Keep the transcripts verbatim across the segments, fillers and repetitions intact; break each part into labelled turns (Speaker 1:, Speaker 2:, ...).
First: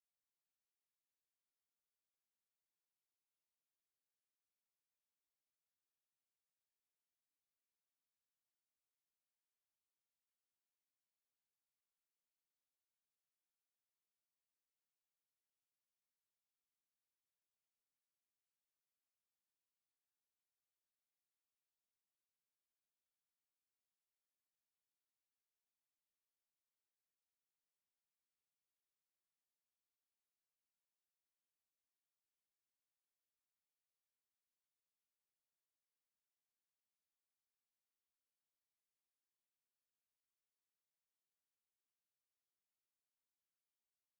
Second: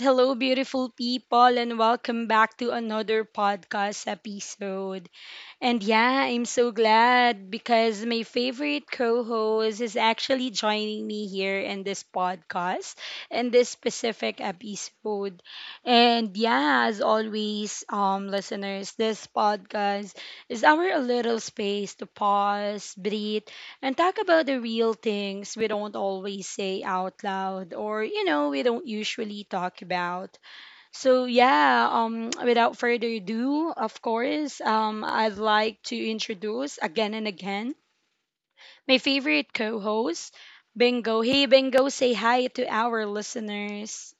Speaker 1: Hello, beautiful people, and welcome back to another podcast episode. And yeah, I'm so glad because my favorite co host is actually joining me here in this podcast in this specific episode. And yeah, as always, um, listeners, this podcast is our little space to pause, breathe, and talk about the real things we don't always say out loud or, you know, we don't usually talk about. So yeah, um, without further ado, of course, um, I'd like to introduce again and again my favorite co-host, Bingo. Hey, Bingo, say hi to our listeners.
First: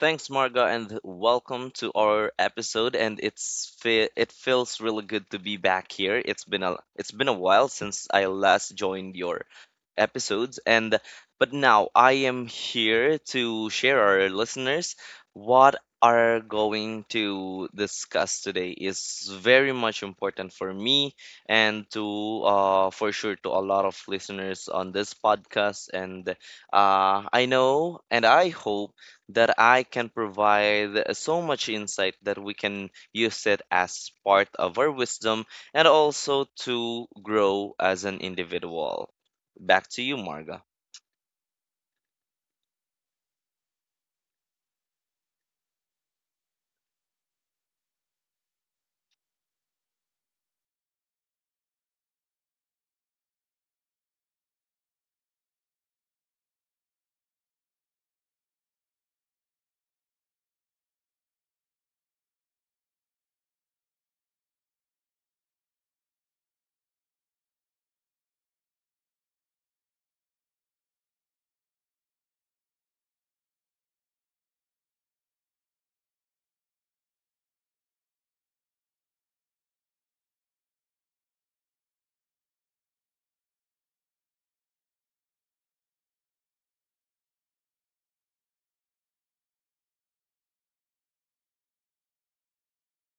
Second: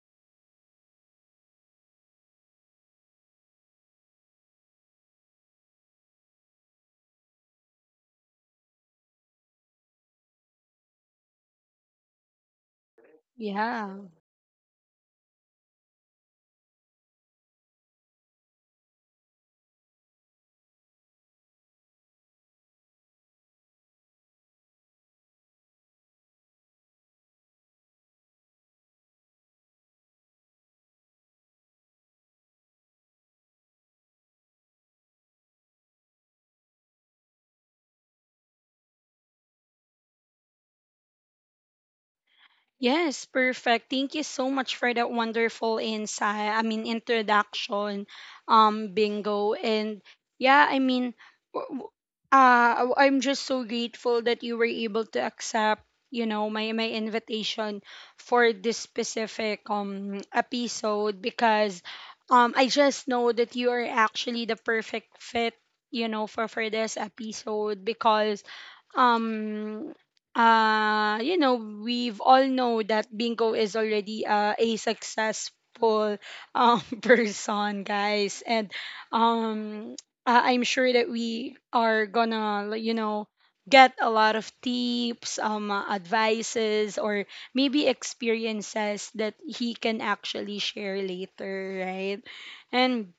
Speaker 2: Thanks, Marga, and welcome to our episode. And it's fe- it feels really good to be back here. It's been a it's been a while since I last joined your episodes, and but now I am here to
Speaker 1: Yeah.
Speaker 2: share our listeners what are going to discuss today is very much important for me and to uh, for sure, to a lot of listeners on this podcast. And uh, I know and I hope that I can provide so much insight that we can use it as part of our wisdom and also to grow as an individual. Back to you, Marga.
Speaker 1: Yes, perfect. Thank you so much for that wonderful insight. I mean, introduction, um, bingo, and yeah, I mean, w- w- uh, w- I'm just so grateful that you were able to accept, you know, my my invitation for this specific um episode because, um, I just know that you are actually the perfect fit, you know, for for this episode because um uh you know we've all know that bingo is already uh, a successful um person guys and um uh, I'm sure that we are gonna like, you know, get a lot of tips um uh, advices or maybe experiences that he can actually share later, right? And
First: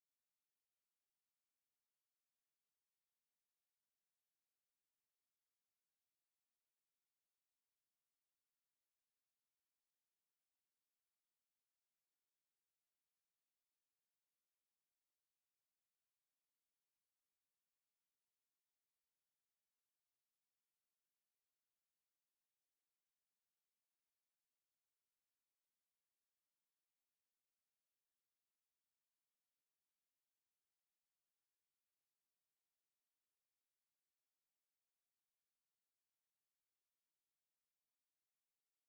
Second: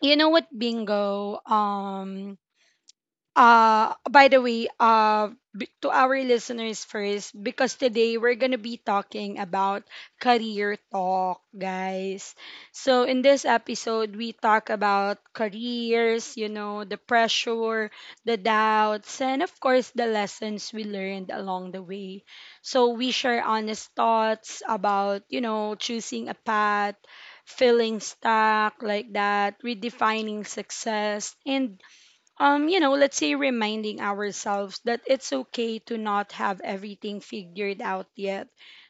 Speaker 1: you know what, bingo, um uh, by the way, uh, b- to our listeners first, because today we're gonna be talking about career talk, guys. So in this episode, we talk about careers, you know, the pressure, the doubts, and of course the lessons we learned along the way. So we share honest thoughts about, you know, choosing a path, feeling stuck like that, redefining success, and um, you know, let's say reminding ourselves that it's okay to not have everything figured out yet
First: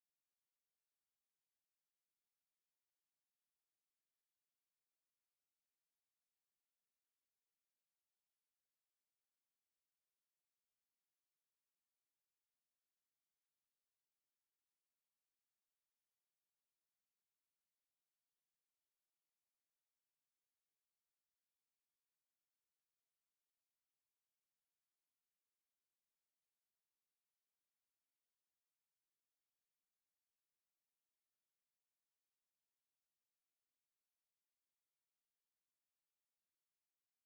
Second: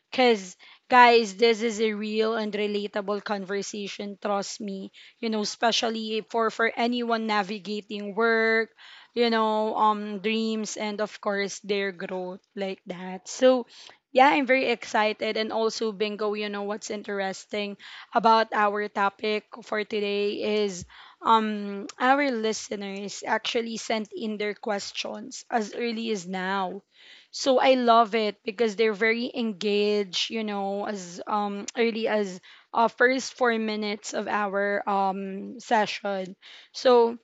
Speaker 1: because, guys, this is a real and relatable conversation, trust me. You know, especially for, for anyone navigating work, you know, um, dreams, and of course, their growth like that. So, yeah, I'm very excited. And also, Bingo, you know, what's interesting about our topic for today is um our listeners actually sent in their questions as early as now, so I love it because they're very engaged, you know, as um early as uh first four minutes of our um session. So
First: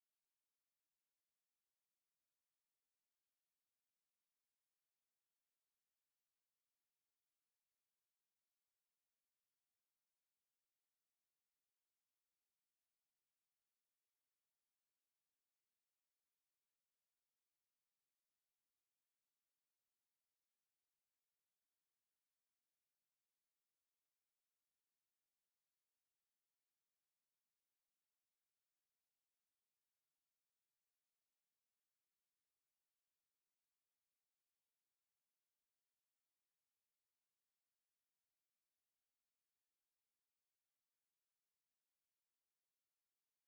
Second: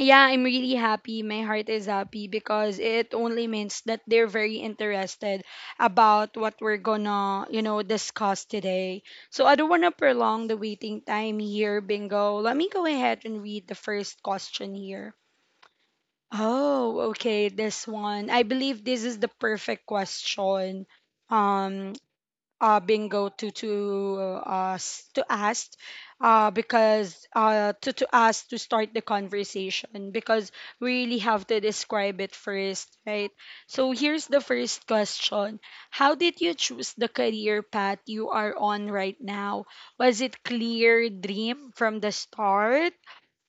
Speaker 1: yeah, I'm really happy. My heart is happy because it only means that they're very interested about what we're gonna, you know, discuss today. So I don't wanna prolong the waiting time here, bingo. Let me go ahead and read the first question here. Oh, okay, this one. I believe this is the perfect question. Um, uh, bingo to to uh, us to ask, uh, because uh, to to us to start the conversation because we really have to describe it first, right? So here's the first question: how did you choose the career path you are on right now? Was it clear dream from the start?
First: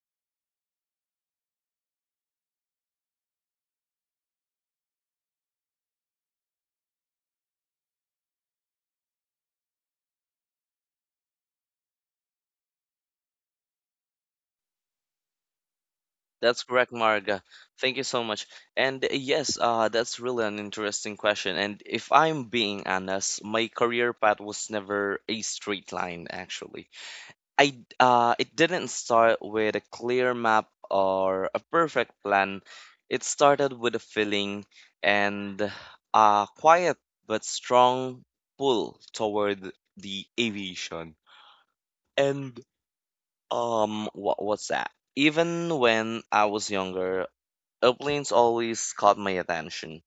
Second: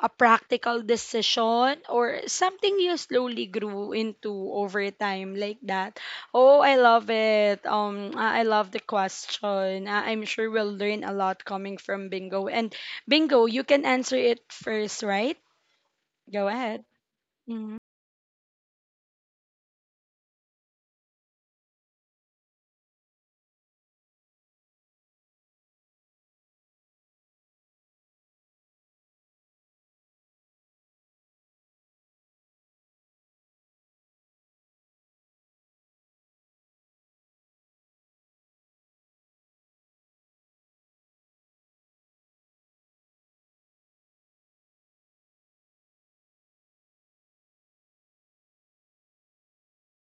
Speaker 1: A practical decision or something you slowly grew into over time like that. Oh, I love it. um i I love the question. I- I'm sure we'll learn a lot coming from bingo, and bingo, you can answer it first, right? Go
Speaker 2: That's
Speaker 1: ahead.
Speaker 2: correct, Marga.
Speaker 1: Hmm.
Speaker 2: Thank you so much. And uh, yes, uh, that's really an interesting question. And if I'm being honest, my career path was never a straight line, actually. I uh, It didn't start with a clear map or a perfect plan. It started with a feeling and a quiet but strong pull toward the aviation. And um, what what's that? even when I was younger, airplanes always caught my attention.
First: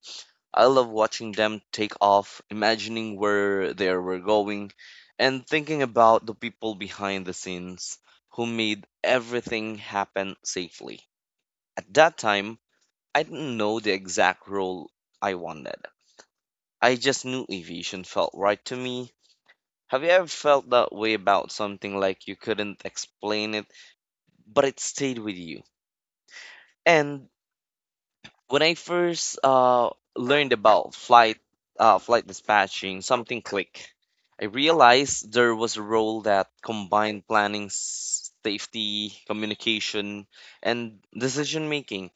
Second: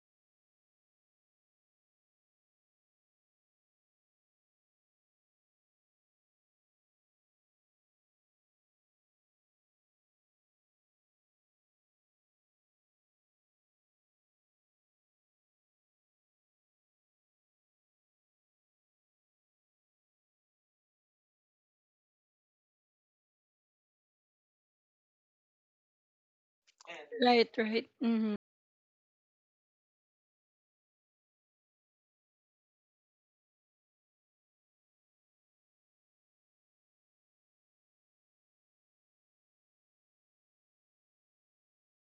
Speaker 2: I love watching them take off, imagining where they were going, and thinking about the people behind the scenes who made everything happen safely. At that time, I didn't know the exact role I wanted. I just knew aviation felt right to me. Have you ever felt that way about something, like you couldn't explain it, but it stayed with you? And
Speaker 1: Right, right. Mm-hmm.
Speaker 2: When I first uh, learned about flight uh, flight dispatching, something clicked. I realized there was a role that combined planning, s- safety, communication, and decision making.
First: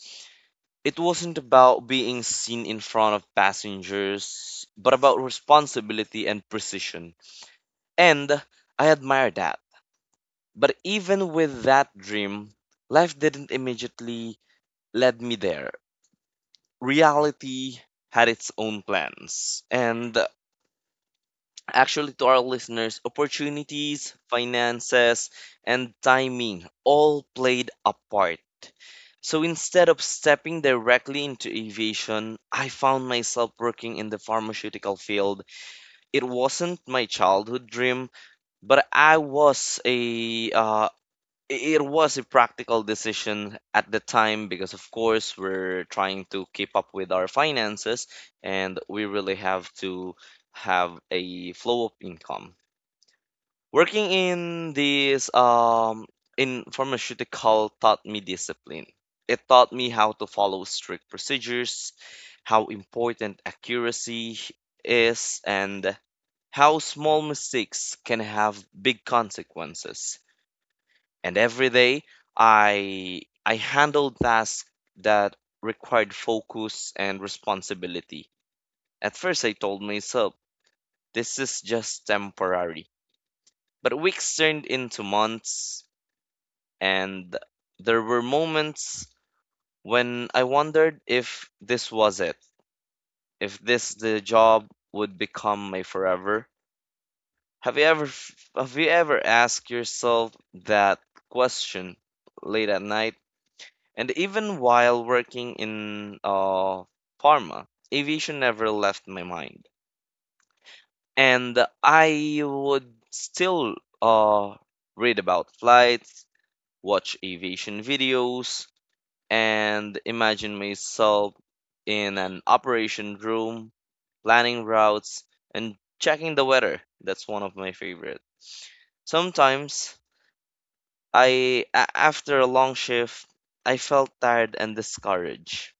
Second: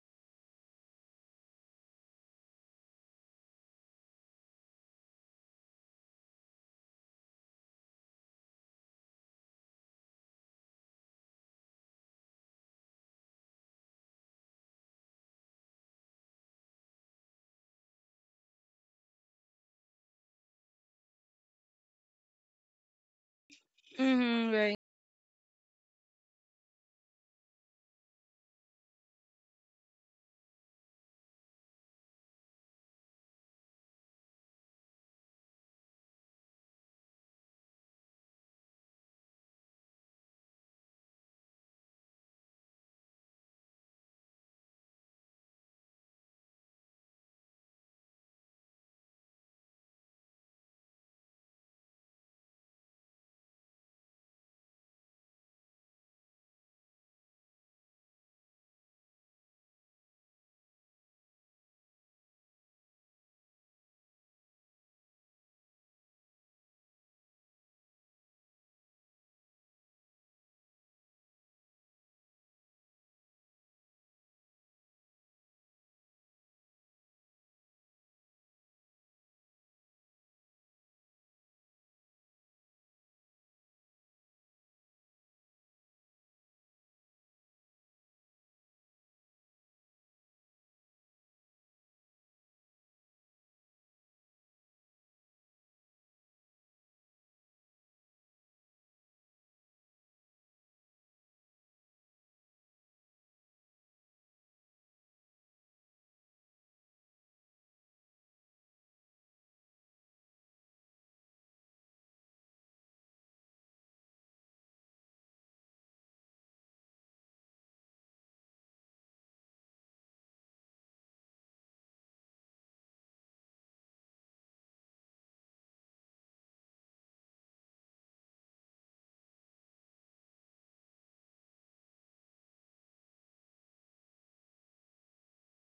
Speaker 2: It wasn't about being seen in front of passengers, but about responsibility and precision. And I admire that. But even with that dream, life didn't immediately lead me there. Reality had its own plans. And actually, to our listeners, opportunities,
Speaker 1: Mm-hmm, right.
Speaker 2: finances, and timing all played a part. So instead of stepping directly into aviation, I found myself working in the pharmaceutical field. It wasn't my childhood dream, but I was a uh, it was a practical decision at the time because of course we're trying to keep up with our finances and we really have to have a flow of income. Working in this um in pharmaceutical taught me discipline. It taught me how to follow strict procedures, how important accuracy is, and how small mistakes can have big consequences. And every day i i handled tasks that required focus and responsibility. At first I told myself this is just temporary, but weeks turned into months, and there were moments when I wondered if this was it, if this the job would become my forever. Have you ever f- have you ever asked yourself that question late at night? And even while working in uh, pharma, aviation never left my mind. And I would still uh, read about flights, watch aviation videos, and imagine myself in an operation room, planning routes, and checking the weather. That's one of my favorite. Sometimes I a- after a long shift, I felt tired and discouraged.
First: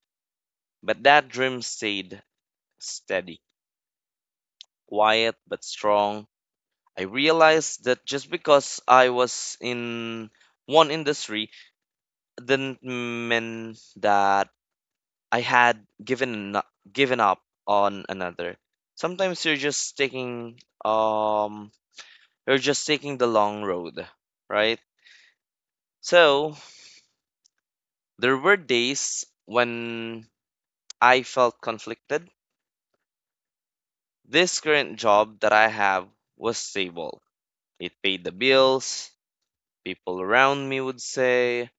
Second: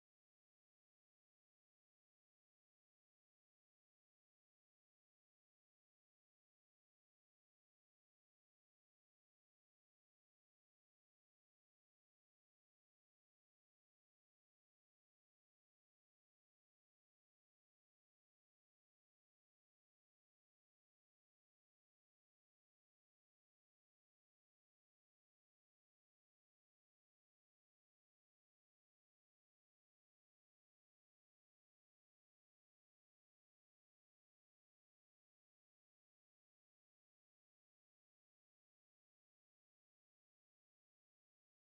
Speaker 2: But that dream stayed steady, quiet but strong. I realized that just because I was in one industry didn't mean that I had given n- given up on another. Sometimes you're just taking um you're just taking the long road, right? So there were days when I felt conflicted. This current job that I have was stable. It paid the bills. People around me would say,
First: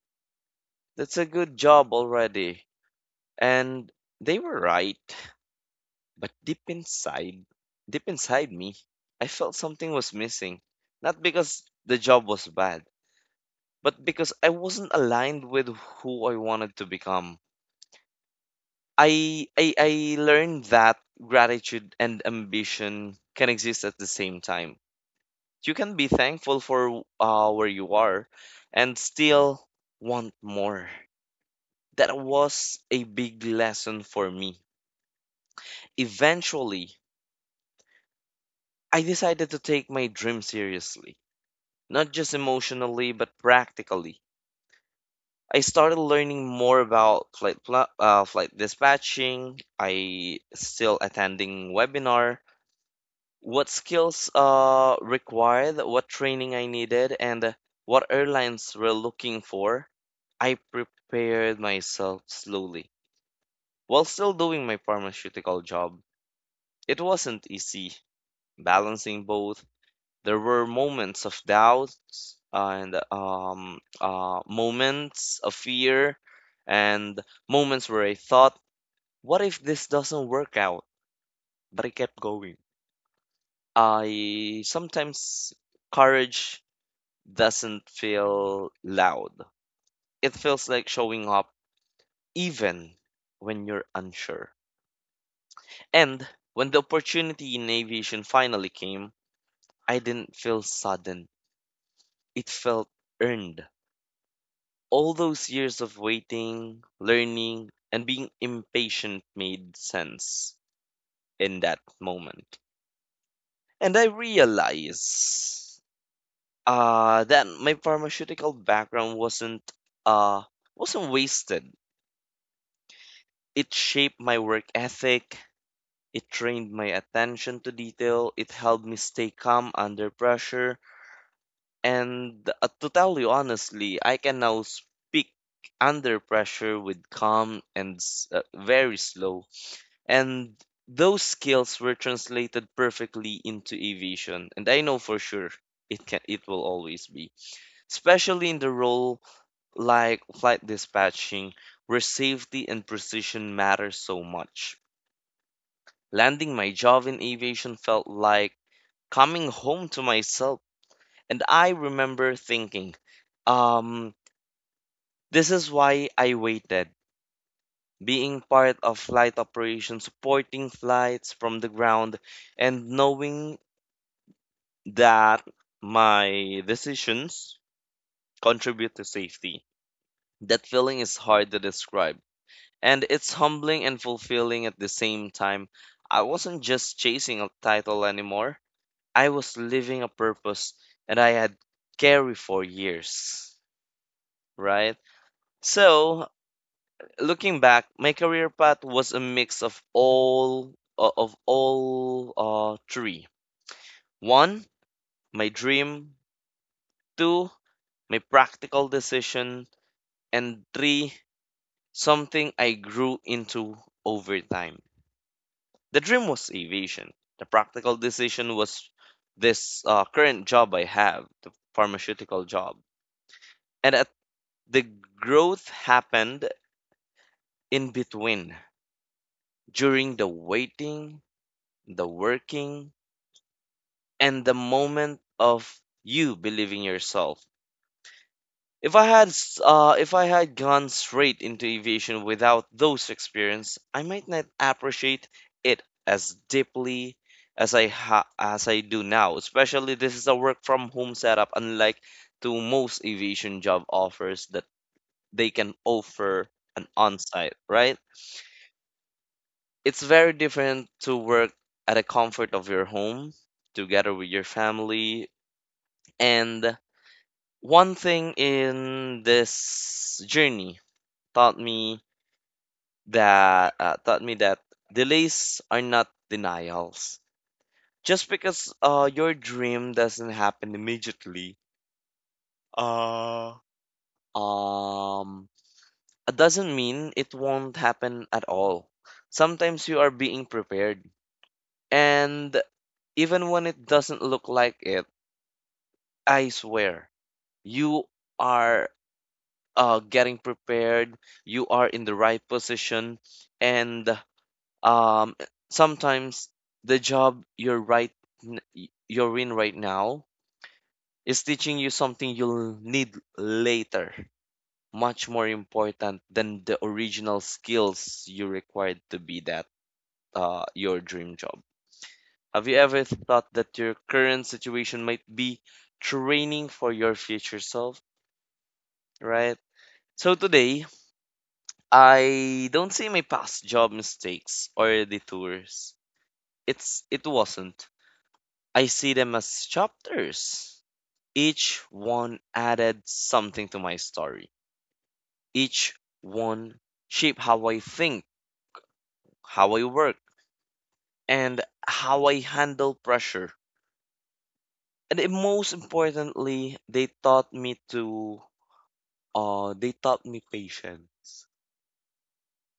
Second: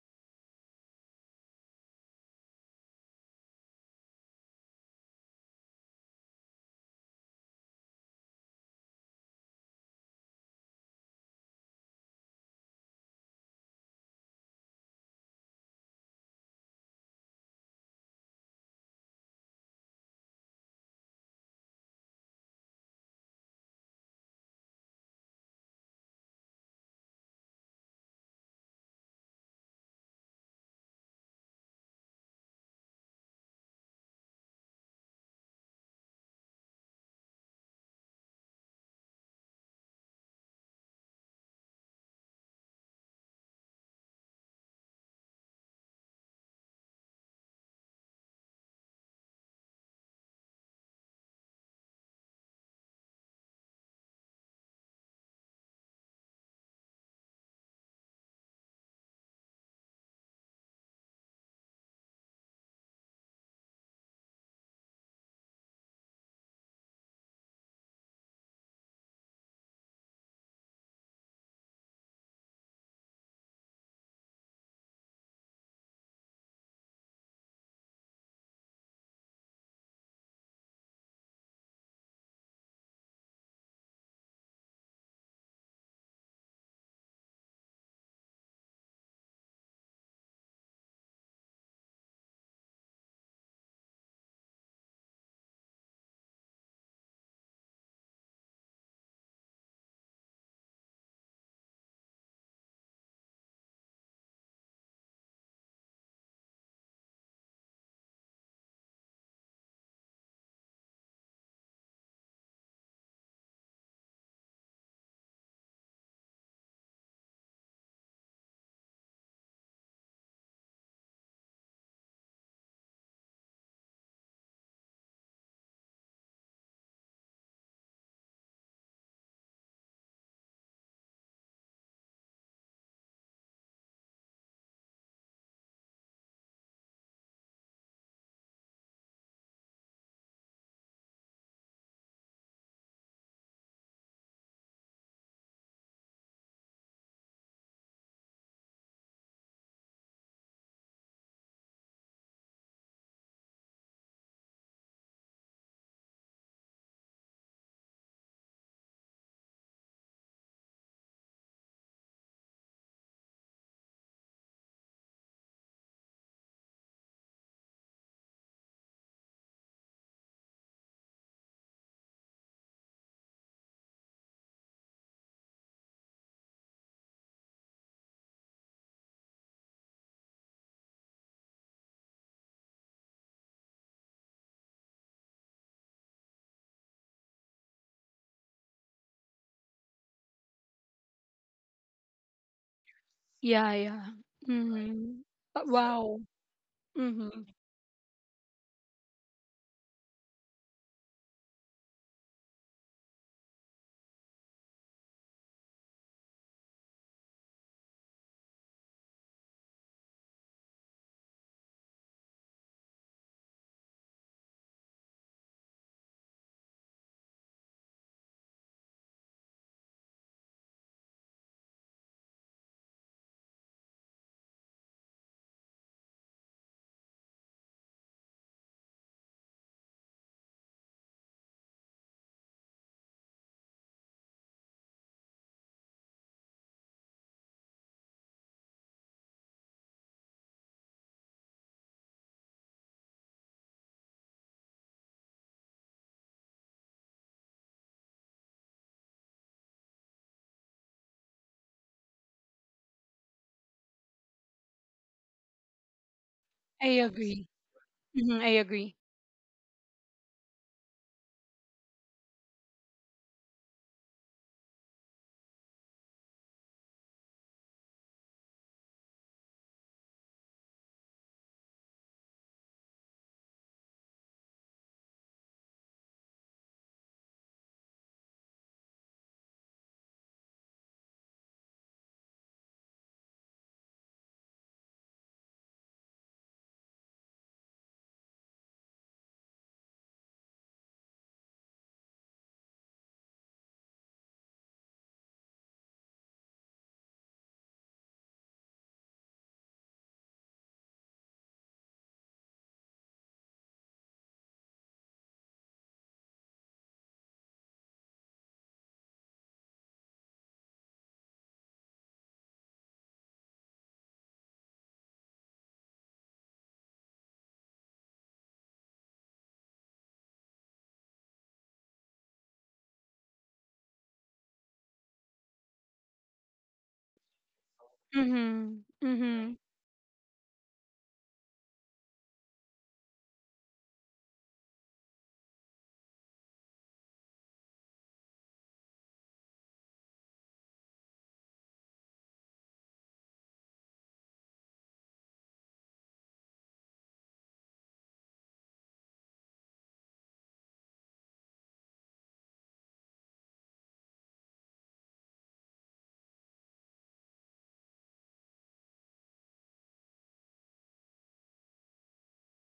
Speaker 2: "That's a good job already." And they were right. But deep inside, deep inside me, I felt something was missing. Not because the job was bad, but because I wasn't aligned with who I wanted to become. I, I, I learned that gratitude and ambition can exist at the same time. You can be thankful for uh, where you are and still want more. That was a big lesson for me. Eventually, I decided to take my dream seriously, not just emotionally, but practically. I started learning more about flight, pla- uh, flight dispatching. I still attending webinar what skills uh required, what training I needed, and what airlines were looking for. I prepared myself slowly while still doing my pharmaceutical job. It wasn't easy balancing both. There were moments of doubt and um, uh, moments of fear and moments where I thought, what if this doesn't work out? But I kept going. I sometimes courage doesn't feel loud. It feels like showing up even when you're unsure. And when the opportunity in aviation finally came, I didn't feel sudden. It felt earned. All those years of waiting, learning, and being impatient made sense in that moment. And I realized uh, that my pharmaceutical background wasn't uh, wasn't wasted. It shaped my work ethic, it trained my attention to detail, it helped me stay calm under pressure, and uh, to tell you honestly, I can now speak under pressure with calm and s- uh, very slow. And those skills were translated perfectly into aviation, and I know for sure it can it will always be, especially in the role like flight dispatching, where safety and precision matter so much. Landing my job in aviation felt like coming home to myself. And I remember thinking, um, this is why I waited. Being part of flight operations, supporting flights from the ground, and knowing that my decisions contribute to safety. That feeling is hard to describe. And it's humbling and fulfilling at the same time. I wasn't just chasing a title anymore. I was living a purpose that I had carried for years,
Speaker 1: Yeah, yeah.
Speaker 2: right?
Speaker 1: Mm-hmm. Wow.
Speaker 2: So,
Speaker 1: Mm-hmm.
Speaker 2: looking back, my career path was a mix of all o- of all uh, three. One, my dream. Two, my practical decision. And three, something I grew into over time. The dream was aviation. The practical decision was this uh, current job I have, the pharmaceutical job. And at The growth happened in between, during the waiting, the working, and the moment of you believing yourself. If I had s- uh, if I had gone straight into aviation without those experience, I might not appreciate it as deeply as I ha- as I do now. Especially this is a work from home setup, unlike to most aviation job offers that they can offer an
Speaker 1: I agree.
Speaker 2: on-site, right?
Speaker 1: Mm-hmm, I agree.
Speaker 2: It's very different to work at the comfort of your home together with your family. And one thing in this journey taught me that uh, taught me that delays are not denials. Just because uh, your dream doesn't happen immediately, uh, um, it doesn't mean it won't happen at all. Sometimes you are being prepared, and even when it doesn't look like it, I swear, you are uh, getting prepared, you are in the right position, and um, sometimes the job you're right n- y- you're in right now is teaching you something you'll need later, much more important than the original skills you required to be that uh, your dream job. Have you ever thought that your current situation might be training for your future self,
Speaker 1: Mm-hmm.
Speaker 2: right?
Speaker 1: Mm-hmm.
Speaker 2: So today, I don't see my past job mistakes or detours. It's it wasn't. I see them as chapters. Each one added something to my story. Each one shaped how I think, how I work, and how I handle pressure. And it- most importantly, they taught me to uh they taught me patience.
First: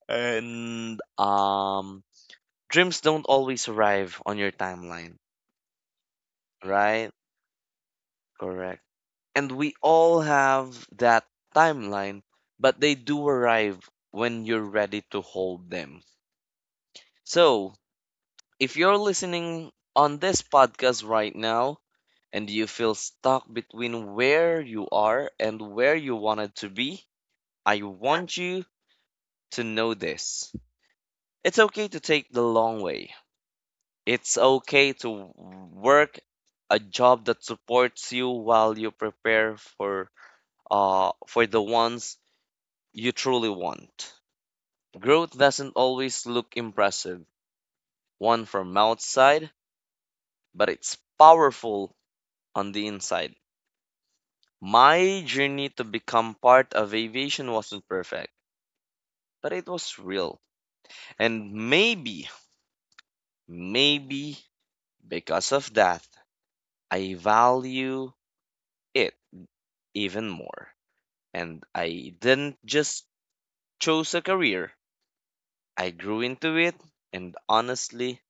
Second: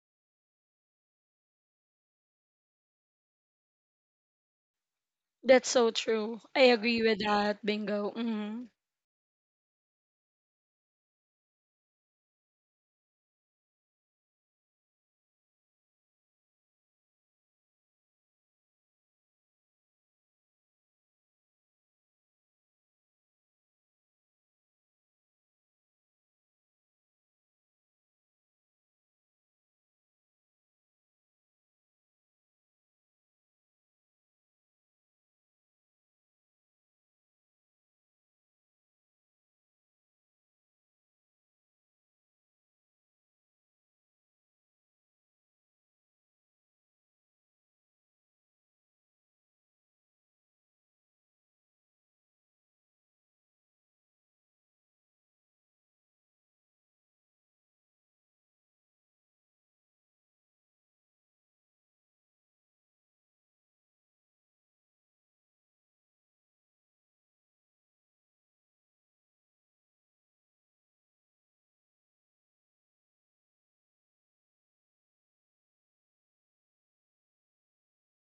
Speaker 2: And um dreams don't always arrive on your timeline.
Speaker 1: That's so true. I agree
Speaker 2: Right?
Speaker 1: with that, Bingo. Hmm.
Speaker 2: Correct. And we all have that timeline, but they do arrive when you're ready to hold them. So, if you're listening on this podcast right now and you feel stuck between where you are and where you wanted to be, I want you to know this. It's okay to take the long way. It's okay to work a job that supports you while you prepare for uh, for the ones you truly want. Growth doesn't always look impressive, one from outside, but it's powerful on the inside. My journey to become part of aviation wasn't perfect, but it was real. And maybe, maybe because of that, I value it even more. And I didn't just choose a career, I grew into it, and honestly,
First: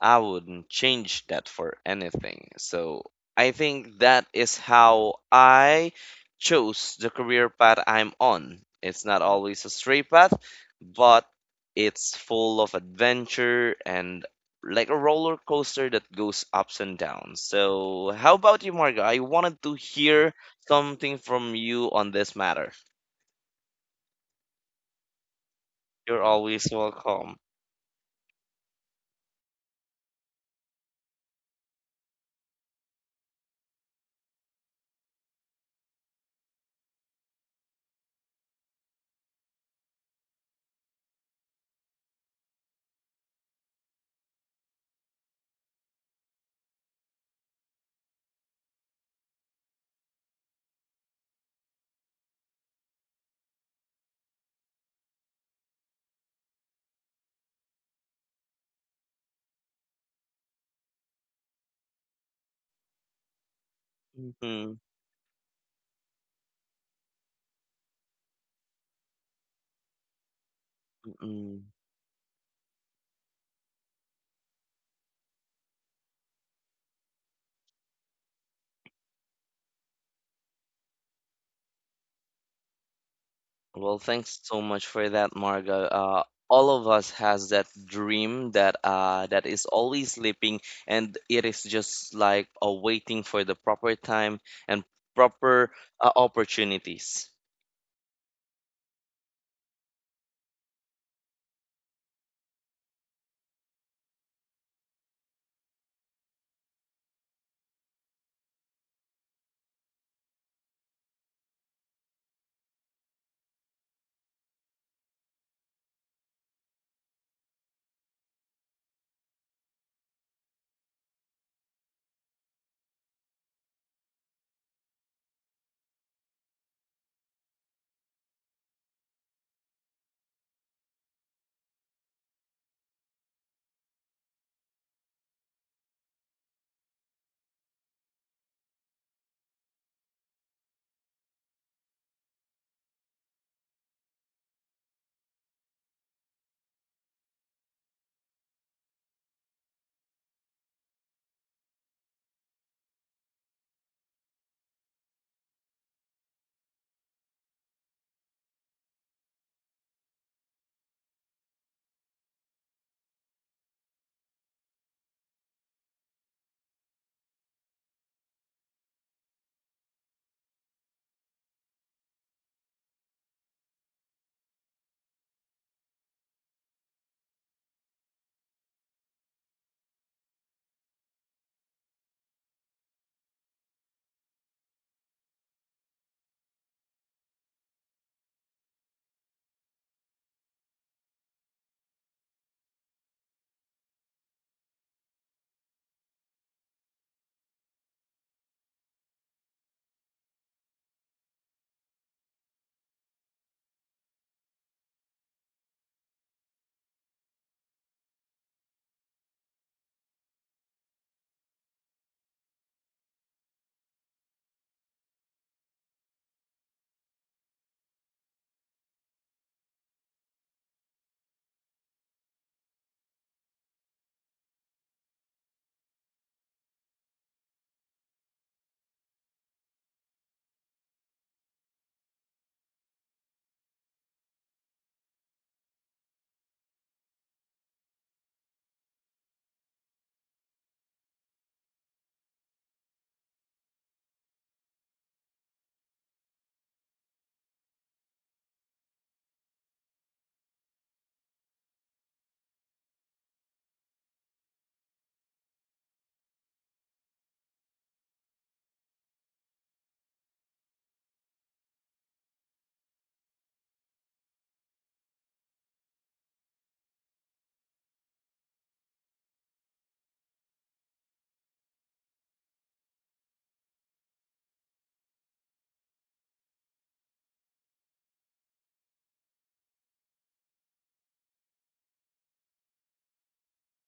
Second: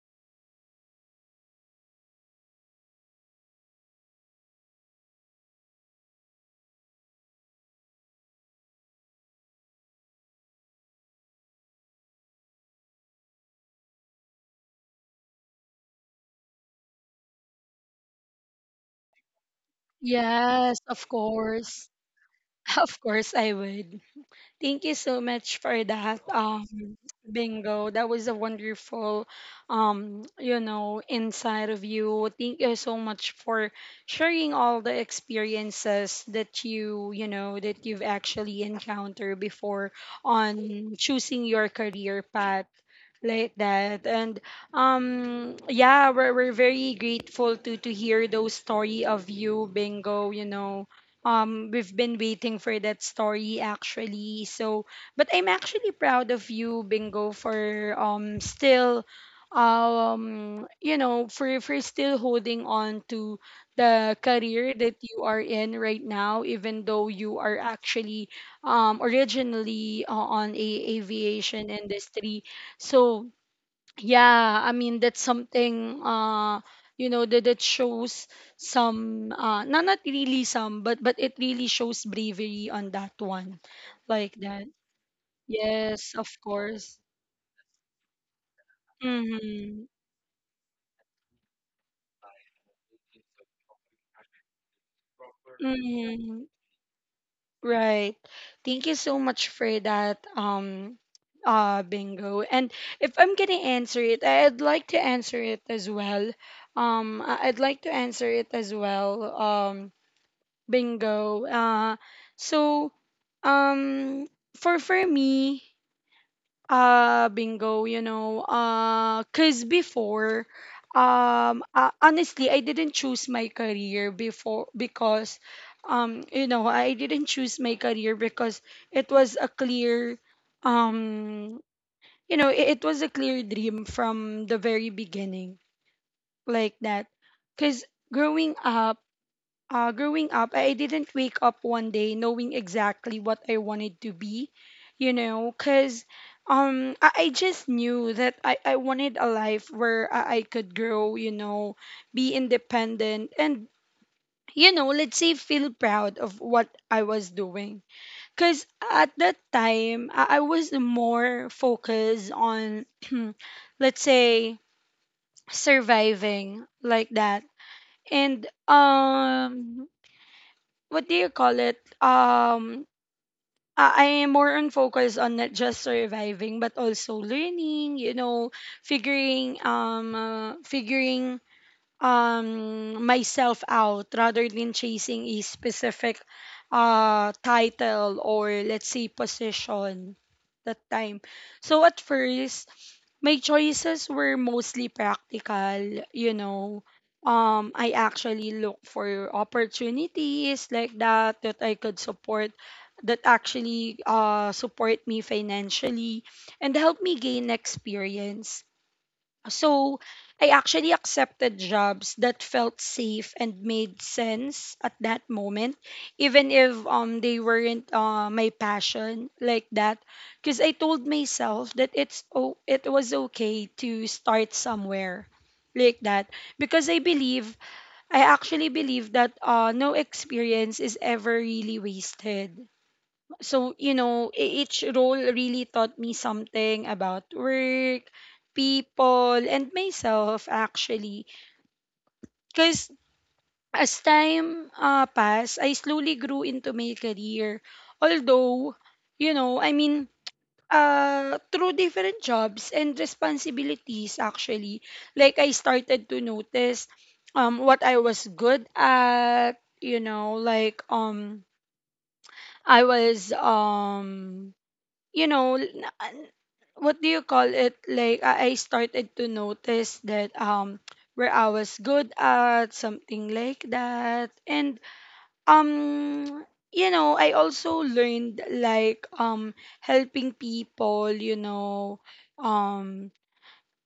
Speaker 2: I wouldn't change that for anything. So I think that is how I chose the career path I'm on. It's not always a straight path, but it's full of adventure and like a roller coaster that goes ups and downs. So, how about you, Margo? I wanted to hear
Speaker 1: Yes, of
Speaker 2: something from
Speaker 1: course.
Speaker 2: you on this matter.
Speaker 1: Of course, I would. Thank you so much for that,
Speaker 2: You're always
Speaker 1: um,
Speaker 2: welcome.
Speaker 1: Bingo. That was a wonderful, um, you know, inside of you. Thank you so much for sharing all the experiences that you, you know, that you've actually encountered before on choosing your career path like that. And um yeah, we're, we're very grateful to to hear those story of you, bingo, you know. um, we've been waiting for that story actually. So, but I'm actually proud of you, Bingo, for um still um you know, for for still holding on to the career that you are in right now, even though you are actually um originally uh, on a
Speaker 2: Hmm.
Speaker 1: aviation industry. So yeah, I mean that's something uh you know that, that shows some uh not not really some, but but it really shows bravery on that one
Speaker 2: Well,
Speaker 1: like
Speaker 2: thanks so
Speaker 1: that.
Speaker 2: much for that, Marga.
Speaker 1: Yes,
Speaker 2: Uh,
Speaker 1: of
Speaker 2: all of
Speaker 1: course.
Speaker 2: us has that dream that uh, that is
Speaker 1: Mm-hmm.
Speaker 2: always sleeping, and it is just like uh, waiting for the proper time and proper uh,
Speaker 1: Mm-hmm.
Speaker 2: opportunities.
Speaker 1: Right. Thank you so much for that, um, uh, bingo. And if I'm gonna answer it, I'd like to answer it as well. Um, I- I'd like to answer it as well. Um, Bingo. Uh, so, um, for for me, uh, bingo. You know, uh, cause before, um, uh, honestly, I didn't choose my career before because, um, you know, I didn't choose my career because it was a clear, um, you know, it, it was a clear dream from the very beginning, like that. Cause growing up uh, growing up, I didn't wake up one day knowing exactly what I wanted to be, you know, because um, I, I just knew that I, I wanted a life where I, I could grow, you know, be independent, and, you know, let's say feel proud of what I was doing. Because at that time, I, I was more focused on, let's say, surviving like that. And um what do you call it? Um, I I am more on focus on not just surviving, but also learning. You know, figuring um, uh, figuring um myself out rather than chasing a specific uh title or let's say position that time. So at first my choices were mostly practical, you know. Um, I actually look for opportunities like that that I could support, that actually uh, support me financially and help me gain experience. So I actually accepted jobs that felt safe and made sense at that moment, even if um they weren't uh, my passion like that. Because I told myself that it's oh it was okay to start somewhere like that, because I believe I actually believe that uh no experience is ever really wasted. So you know, e- each role really taught me something about work, people, and myself actually. Because as time uh, passed, I slowly grew into my career, although you know, I mean, uh, through different jobs and responsibilities actually. Like I started to notice um, what I was good at, you know. Like um I was um you know l- na- what do you call it like I I started to notice that um where I was good at something like that. And um you know, I also learned like um helping people, you know, um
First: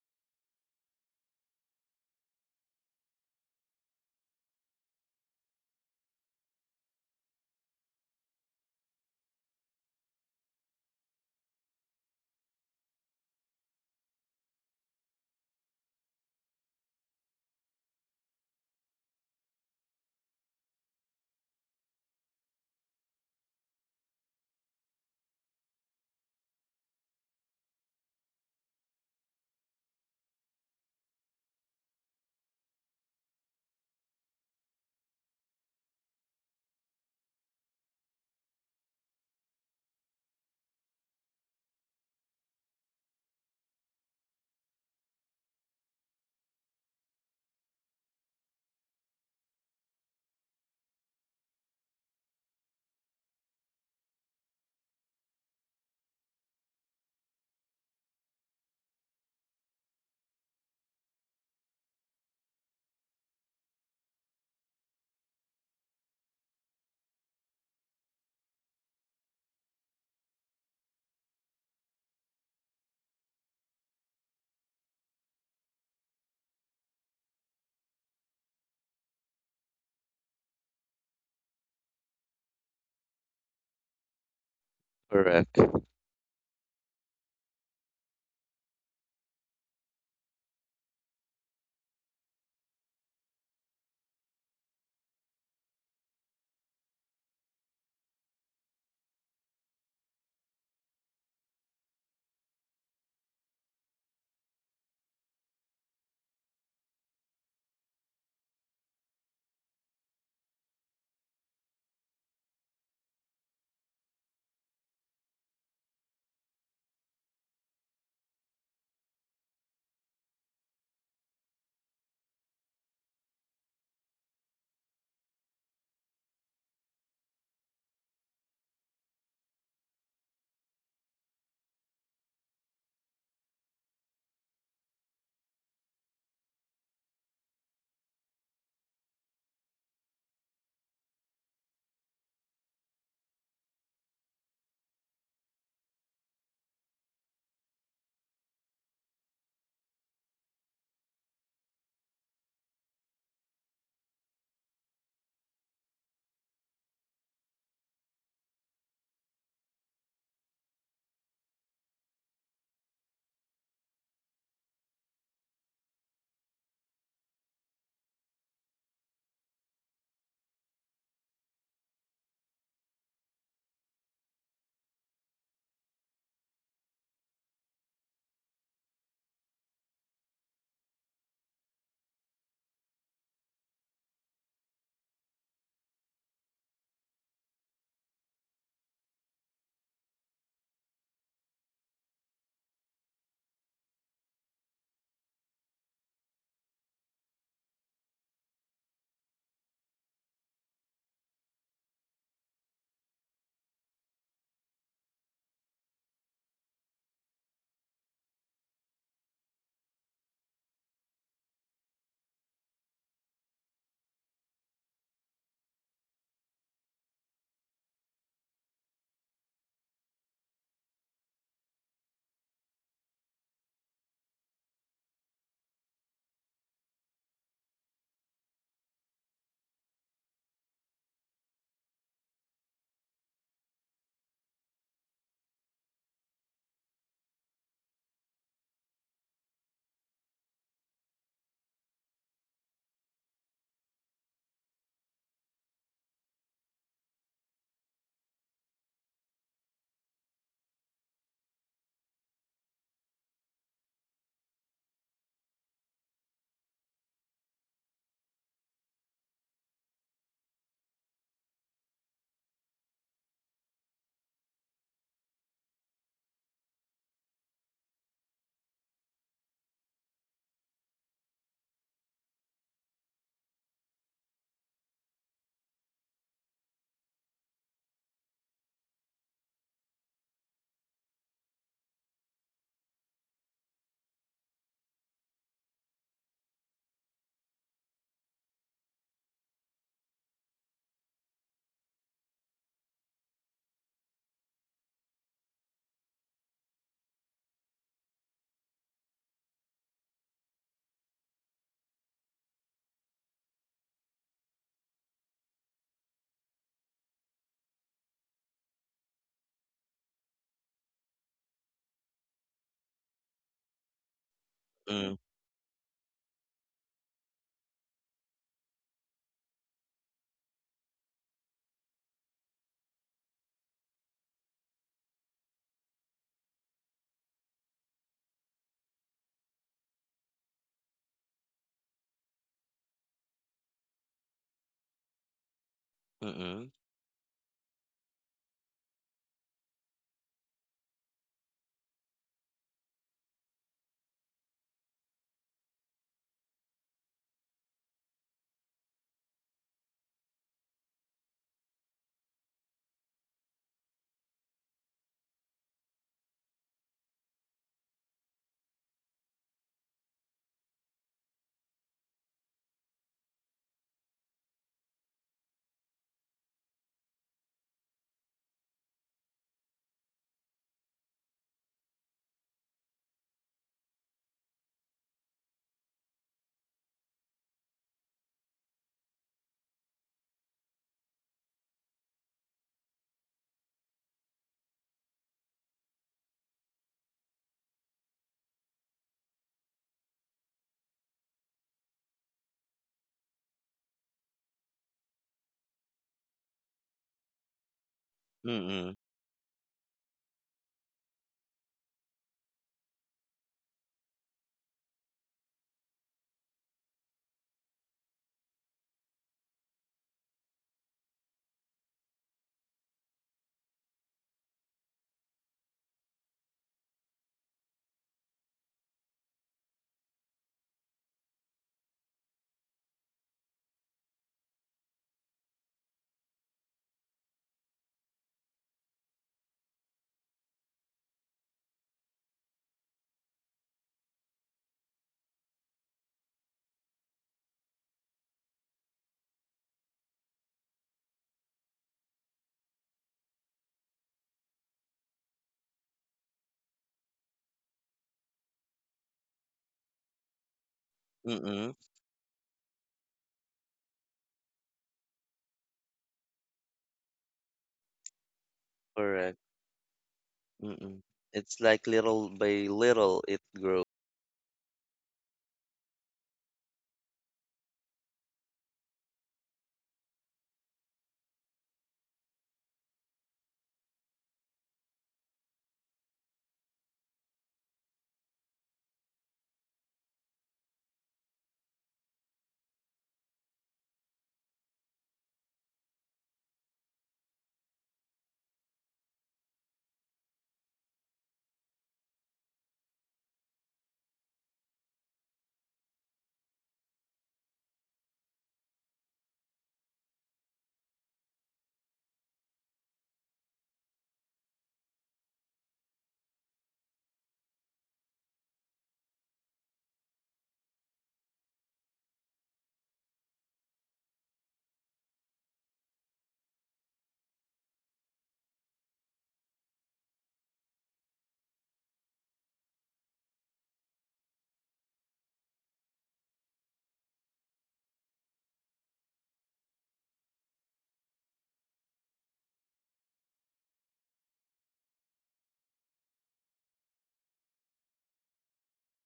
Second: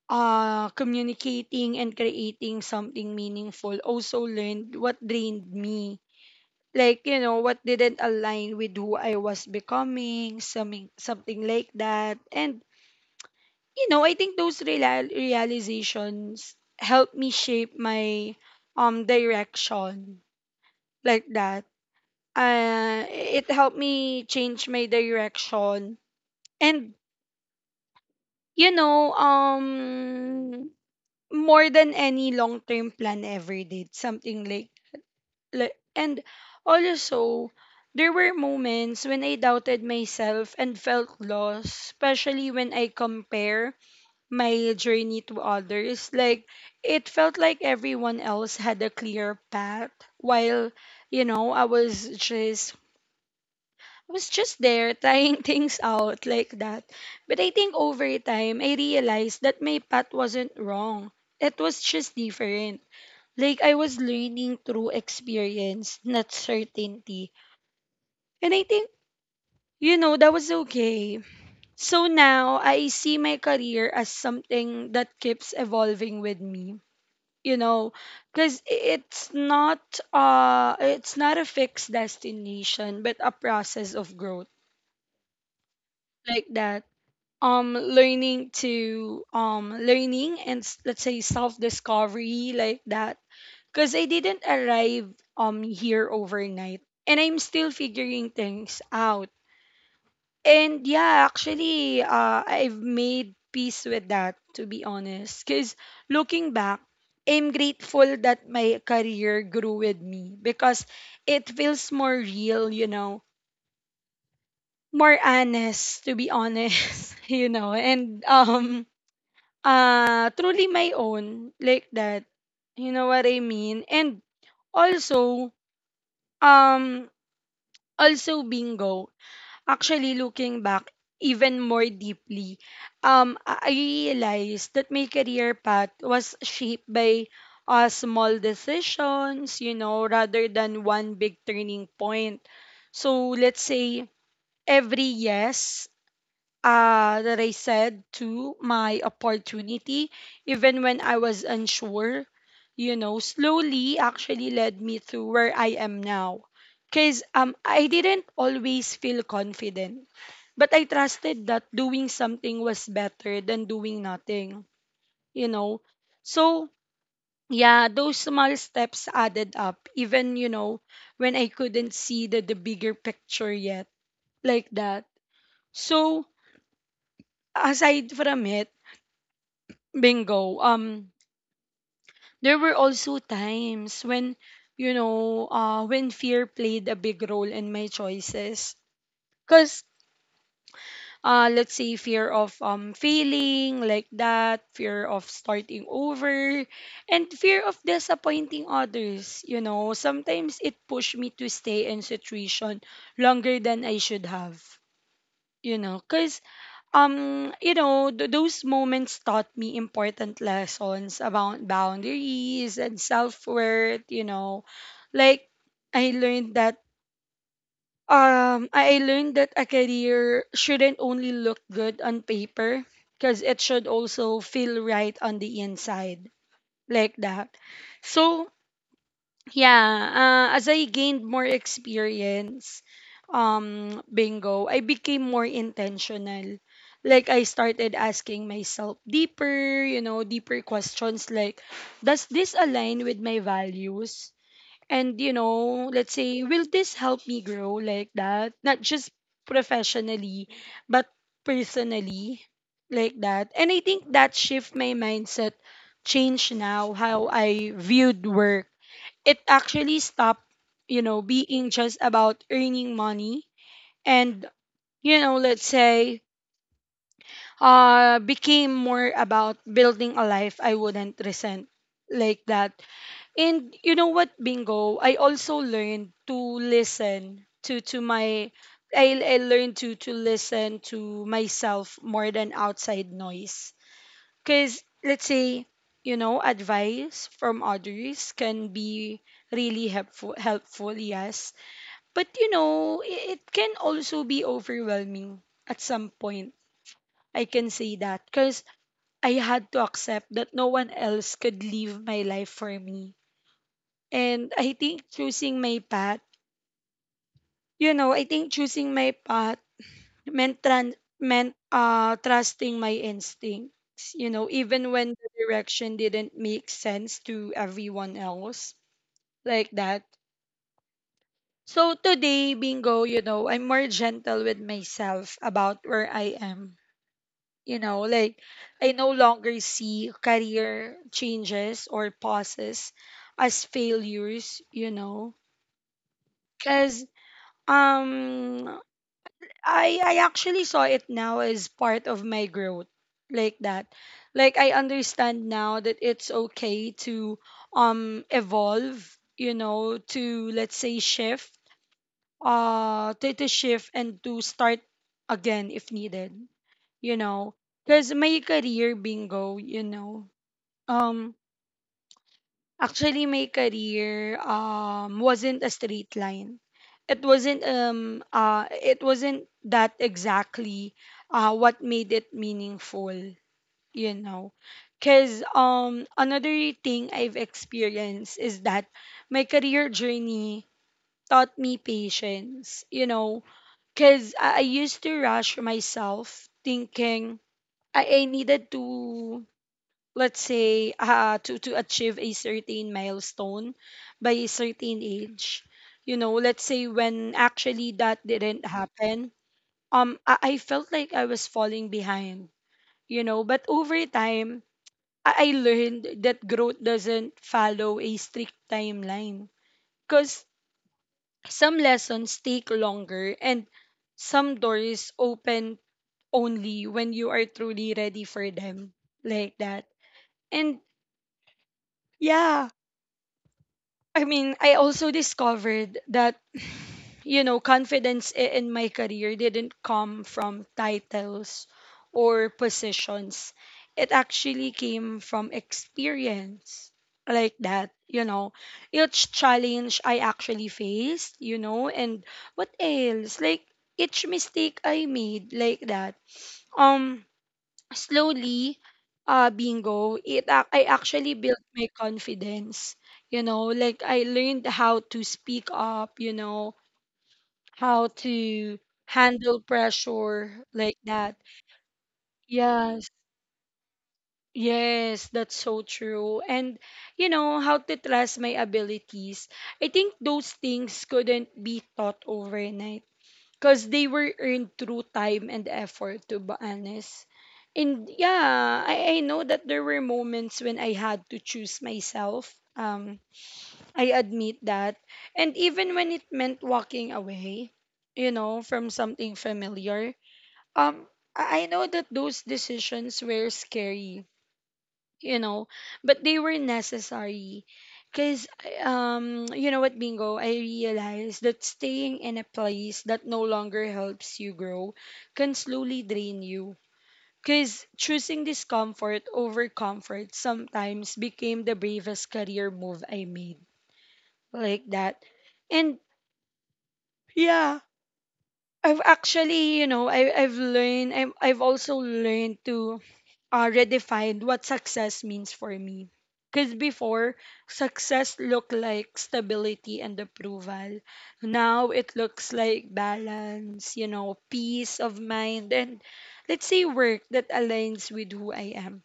Speaker 1: uh communicating and creating something meaningful. Also learned what drained me, like, you know, what didn't align with who I was becoming, something something like that. And you know, I think those real- realizations helped me shape my um direction like that. Uh, it helped me change my direction, and you know, um, more than any long term plan ever did, something like like. And also, there were moments when I doubted myself and felt lost, especially when I compare my journey to others. Like it felt like everyone else had a clear path while you know I was just was just there trying things out like that. But I think over time I realized that my path wasn't wrong. It was just different. Like I was learning through experience, not certainty. And I think you know that was okay. So now I see my career as something that keeps evolving with me, you know, because it's not uh it's not a fixed destination but a process of growth
Speaker 2: Correct.
Speaker 1: like that. um learning to um learning and s- let's say self discovery like that, because I didn't arrive um here overnight and I'm still figuring things out. And yeah, actually, uh, I've made peace with that, to be honest. Because looking back, I'm grateful that my career grew with me because it feels more real, you know, more honest, to be honest, you know, and um, uh, truly my own, like that. You know what I mean? And also, um, also bingo, actually looking back even more deeply, um, I I realized that my career path was shaped by uh, small decisions, you know, rather than one big turning point. So let's say every yes uh, that I said to my opportunity, even when I was unsure, you know, slowly actually led me to where I am now. Because um, I didn't always feel confident, but I trusted that doing something was better than doing nothing, you know. So, yeah, those small steps added up, even, you know, when I couldn't see the, the bigger picture yet, like that. So, aside from it, Bingo, Um, there were also times when, you know, uh, when fear played a big role in my choices. Cause, uh, let's say fear of um failing like that, fear of starting over, and fear of disappointing others. You know, sometimes it pushed me to stay in situation longer than I should have. You know, cause um you know th- those moments taught me important lessons about boundaries and self-worth you know like i learned that um i I learned that a career shouldn't only look good on paper because it should also feel right on the inside like that so yeah, uh, as I gained more experience, um, bingo, I became more intentional. Like I started asking myself deeper, you know, deeper questions like, does this align with my values? And you know, let's say, will this help me grow like that? Not just professionally, but personally, like that. And I think that shift my mindset changed now how I viewed work. It actually stopped, you know, being just about earning money and, you know, let's say, uh, became more about building a life I wouldn't resent like that. And you know what, Bingo, I also learned to listen to to my I, I learned to to listen to myself more than outside noise. Cause let's say, you know, advice from others can be really helpful helpful yes, but you know, i- it can also be overwhelming at some point. I can say that because I had to accept that no one else could live my life for me. And I think choosing my path, you know, I think choosing my path meant tran- meant uh trusting my instincts, you know, even when
Speaker 2: Mm,
Speaker 1: the direction didn't make sense to everyone else like that. So today, bingo, you know, I'm more gentle with myself about where I am you know like i no longer see career changes or pauses as failures, you know,
Speaker 2: mm-mm,
Speaker 1: because um i i actually saw it now as part of my growth like that. Like I understand now that it's okay to um evolve, you know, to let's say shift, uh to, to shift and to start again if needed, you know, because my career bingo, you know, um actually my career um wasn't a straight line. It wasn't um uh it wasn't that exactly uh what made it meaningful, you know, because um another thing I've experienced is that my career journey taught me patience, you know, because I, I used to rush myself thinking I, I needed to, let's say, uh, to, to achieve a certain milestone by a certain age. You know, let's say when actually that didn't
Speaker 2: mm-mm,
Speaker 1: happen, um, I, I felt like I was falling behind, you know, but over time, I, I learned that growth doesn't follow a strict timeline. Because some lessons take longer and some doors open only when you are truly ready for them like that. And yeah, I mean, I also discovered that, you know, confidence i- in my career didn't come from titles or positions. It actually came from experience like that, you know. Each challenge I actually faced, you know, and what else? Like each mistake I made like that. Um slowly, uh, bingo, it ac- I actually built
Speaker 2: mm-mm,
Speaker 1: my confidence. You know, like I learned how to speak up. You know, how to
Speaker 2: correct.
Speaker 1: handle pressure like
Speaker 2: Mm-mm.
Speaker 1: that.
Speaker 2: It's like little by
Speaker 1: Yes,
Speaker 2: little it grows.
Speaker 1: yes, that's so true. And you know how to trust my abilities. I think those things couldn't be taught overnight, because they were earned through time and effort, to be honest. And yeah, I, I know that there were moments when I had to choose myself. Um i admit that, and even when it meant walking away, you know, from something familiar. Um i I know that those decisions were scary, you know, but they were necessary, because um you know what, bingo, I realized that staying in a place that no longer helps you grow can slowly drain you, because choosing discomfort over comfort sometimes became the bravest career move I made like that. And yeah, I've actually, you know, I, i've learned I'm, i've also learned to uh, redefined what success means for me. Because before, success looked like stability and approval. Now it looks like balance, you know, peace of mind, and let's say work that aligns with who I am.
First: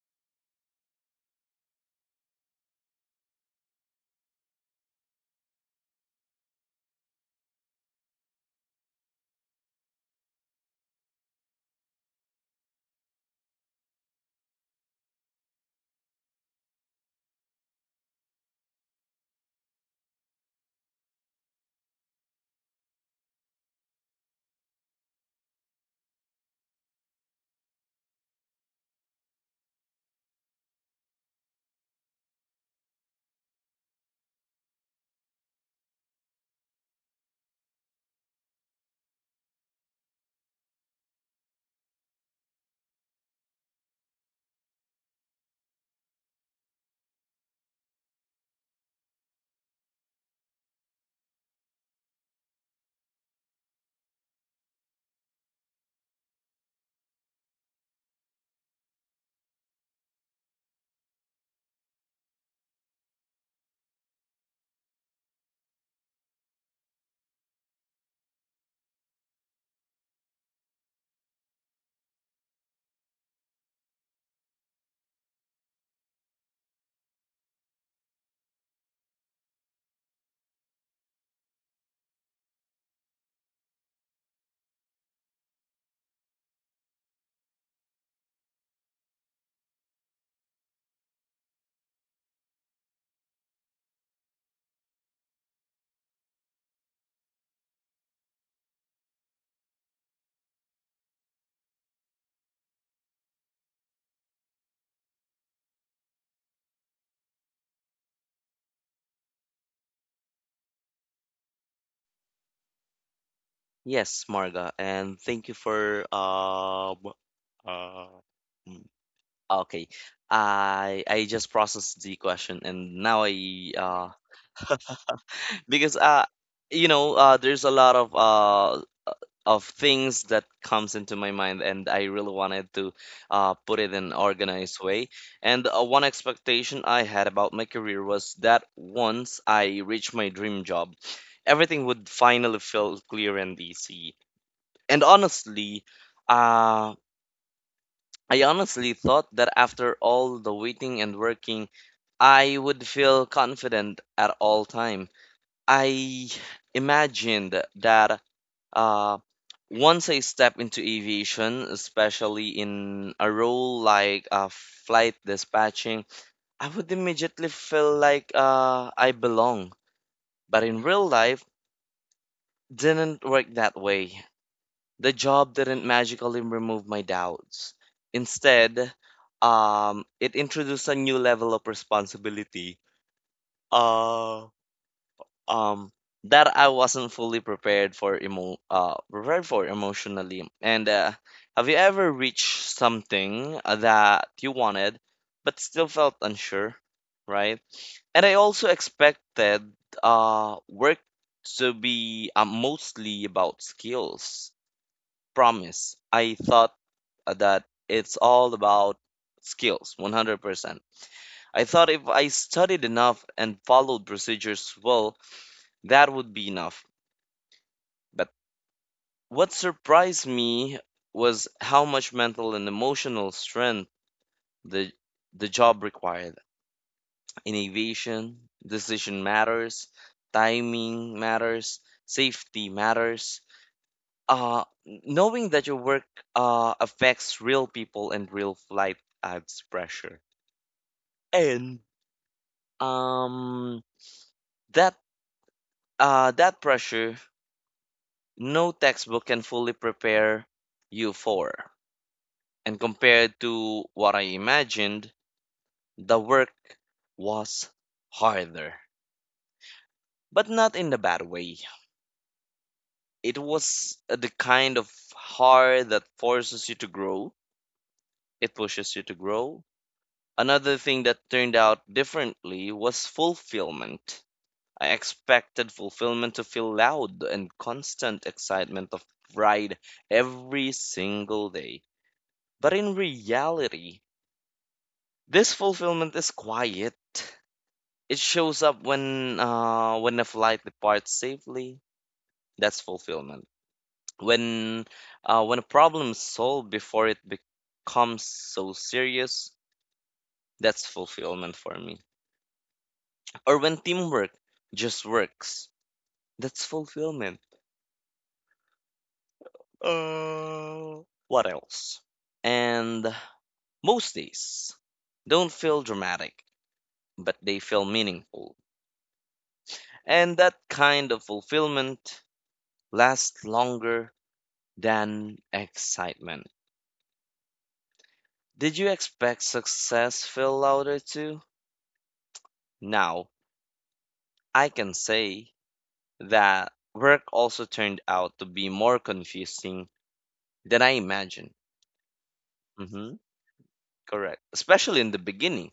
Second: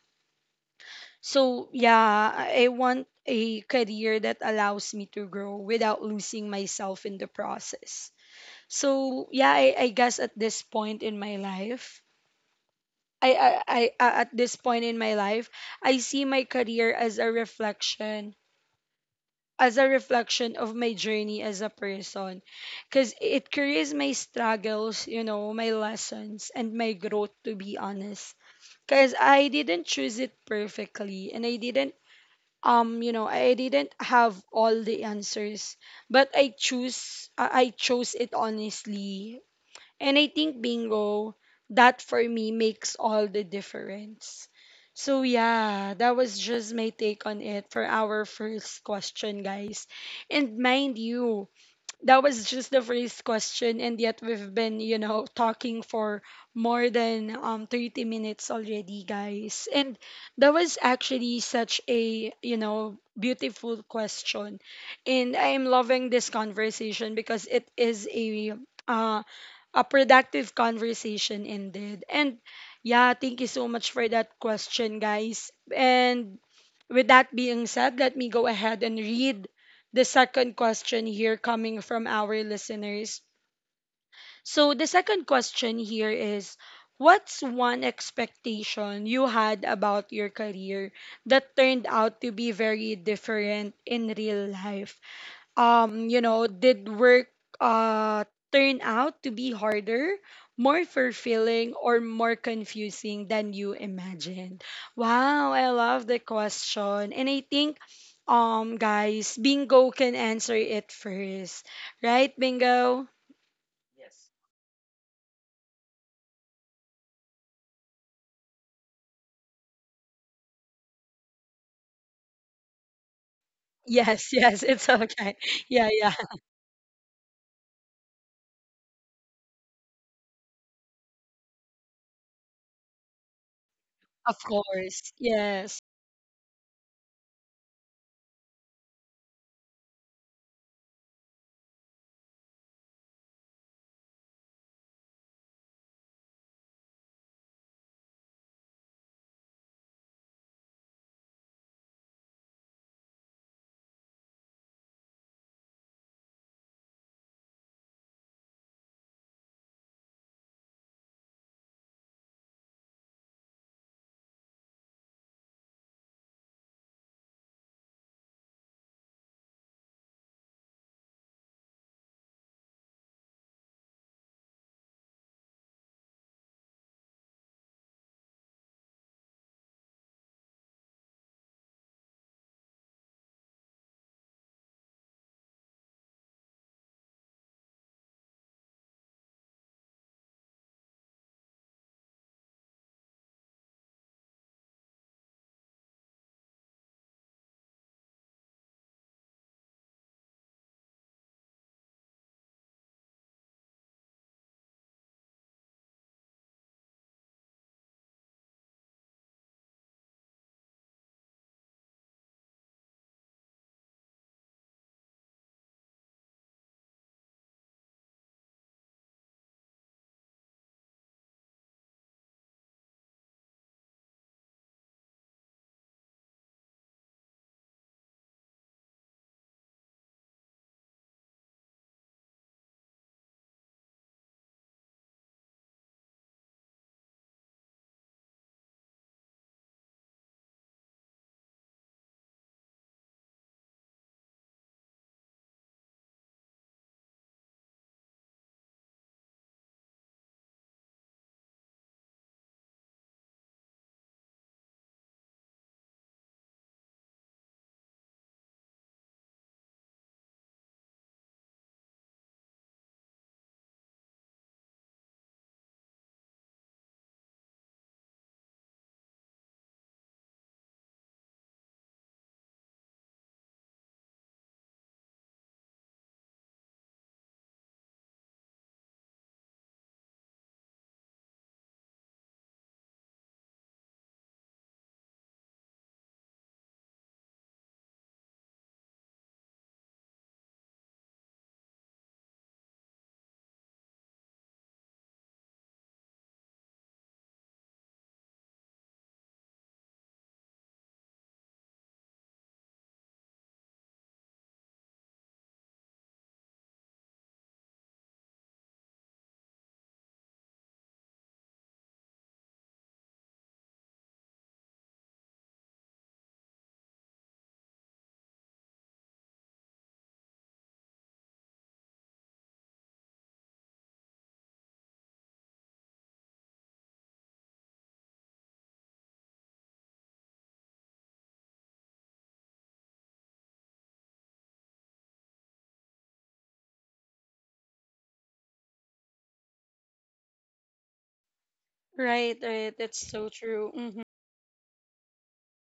Speaker 1: So, yeah, I I want a career that allows me to grow without losing myself in the process. So, yeah, I, I guess at this point in my life, I, I, I a- at this point in my life, I see my career as a reflection, as a reflection of my journey as a person, because it carries my struggles, you know, my lessons and my growth. To be honest, because I didn't choose it perfectly, and I didn't um you know, I didn't have all the answers, but I choose I I chose it honestly, and I think bingo, that for me makes all the difference. So yeah, that was just my take on it for our first question, guys. And mind you, that was just the first question and yet we've been, you know, talking for more than um thirty minutes already, guys. And that was actually such a, you know, beautiful question. And I am loving this conversation because it is a um a productive conversation ended. And yeah, thank you so much for that question, guys. And with that being said, let me go ahead and read the second question here coming from our listeners. So, the second question here is, what's one expectation you had about your career that turned out to be very different in real life? Um, you know, did work uh, turn out to be harder, more fulfilling, or more confusing than you imagined? Wow, I love the question. And I think, um, guys, Bingo can answer it first. Right, Bingo?
Speaker 2: Yes, Marga, and thank you for uh, b- uh, mm. Okay. I I just processed the question and now I uh
Speaker 1: Yes, yes, it's okay. Yeah,
Speaker 2: because
Speaker 1: yeah,
Speaker 2: uh you know uh there's a lot of uh of things that comes into my mind, and I really wanted to uh put it in an
Speaker 1: of
Speaker 2: organized way.
Speaker 1: course.
Speaker 2: And
Speaker 1: Yes.
Speaker 2: uh, one expectation I had about my career was that once I reach my dream job, everything would finally feel clear and easy. And honestly, uh I honestly thought that after all the waiting and working, I would feel confident at all time. I imagined that uh, once I step into aviation, especially in a role like uh, flight dispatching, I would immediately feel like uh, I belong. But in real life, didn't work that way. The job didn't magically remove my doubts. Instead, um, it introduced a new level of responsibility. Uh, um that I wasn't fully prepared for emo uh prepared for emotionally. And uh, have you ever reached something uh, that you wanted but still felt unsure, right? And I also expected uh work to be uh, mostly about skills. Promise. I thought uh, that it's all about skills, one hundred percent. I thought if I studied enough and followed procedures well, that would be enough. But what surprised me was how much mental and emotional strength the the job required. Innovation, decision matters, timing matters, safety matters. Uh, knowing that your work uh, affects real people and real flight adds pressure. And um, that uh, that pressure, no textbook can fully prepare you for. And compared to what I imagined, the work was harder, but not in the bad way. It was uh, the kind of hard that forces you to grow, it pushes you to grow. Another thing that turned out differently was fulfillment. I expected fulfillment to feel loud and constant excitement of pride every single day. But in reality, this fulfillment is quiet. It shows up when uh, when a flight departs safely. That's fulfillment. When uh, when a problem is solved before it becomes so serious, that's fulfillment for me. Or when teamwork just works, that's fulfillment. Uh, what else? And most days don't feel dramatic, but they feel meaningful. And that kind of fulfillment lasts longer than excitement. Did you expect success feel louder too? Now, I can say that work also turned out to be more confusing than I imagined.
Speaker 1: Right, right. That's
Speaker 2: Hmm,
Speaker 1: so true. Hmm.
Speaker 2: correct. Especially in the beginning.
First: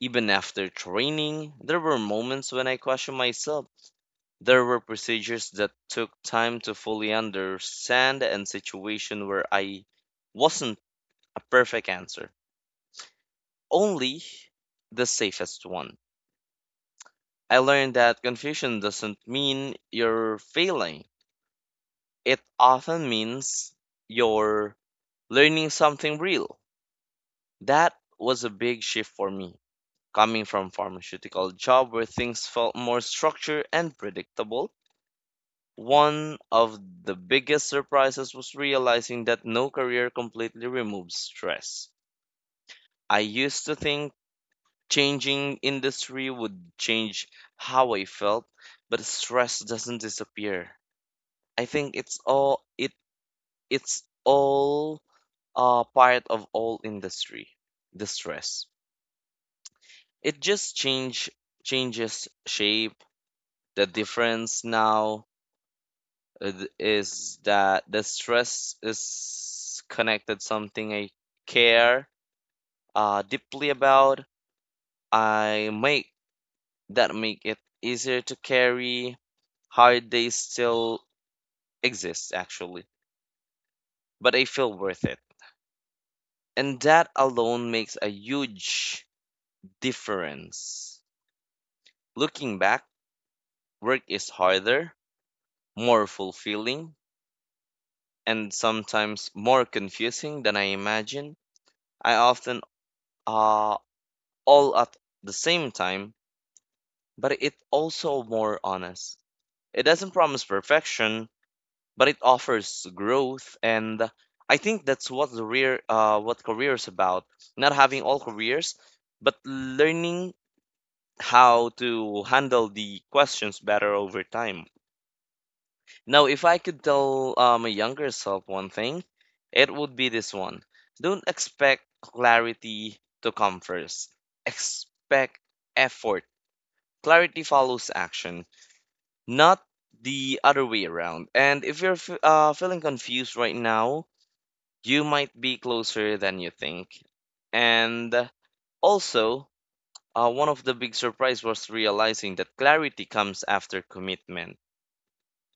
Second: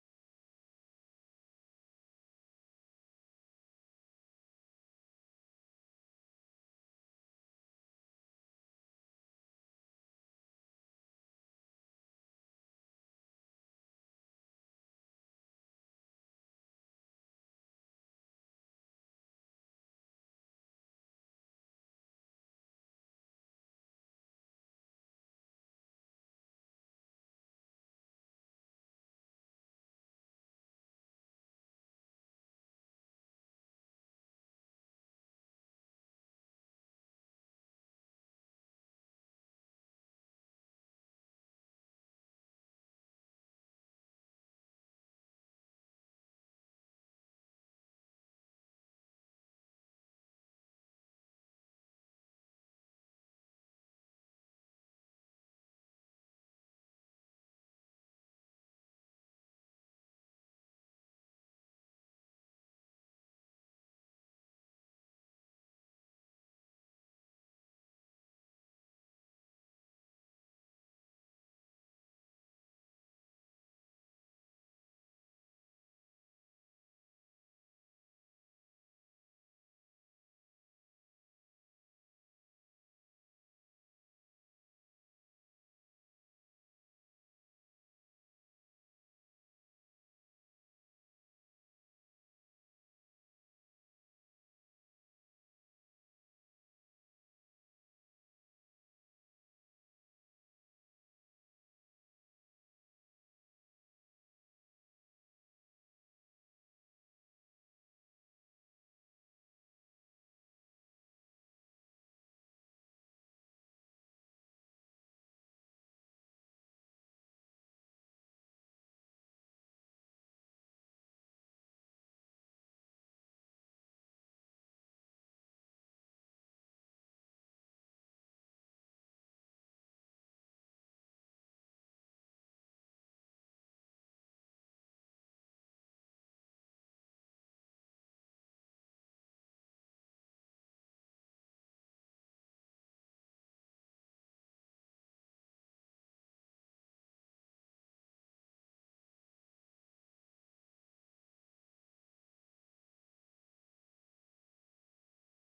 Speaker 2: Even after training, there were moments when I questioned myself. There were procedures that took time to fully understand and situations where I wasn't a perfect answer. Only the safest one. I learned that confusion doesn't mean you're failing. It often means you're learning something real. That was a big shift for me. Coming from pharmaceutical job where things felt more structured and predictable, one of the biggest surprises was realizing that no career completely removes stress. I used to think changing industry would change how I felt, but stress doesn't disappear. I think it's all it it's all uh part of all industry, the stress. It just change changes shape. The difference now, uh, th- is that the stress is connected something I care uh deeply about. I make That make it easier to carry. Hard days still exist actually, but I feel worth it. And that alone makes a huge difference. Looking back, work is harder, more fulfilling, and sometimes more confusing than I imagine. I often uh, all at the same time, but it's also more honest. It doesn't promise perfection, but it offers growth, and I think that's what the rear, uh, what career is about. Not having all careers, but learning how to handle the questions better over time. Now, if I could tell uh, my younger self one thing, it would be this one. Don't expect clarity to come first. Expect effort. Clarity follows action, not the other way around. And if you're f- uh, feeling confused right now, you might be closer than you think. And also, Uh, one of the big surprise was realizing that clarity comes after commitment,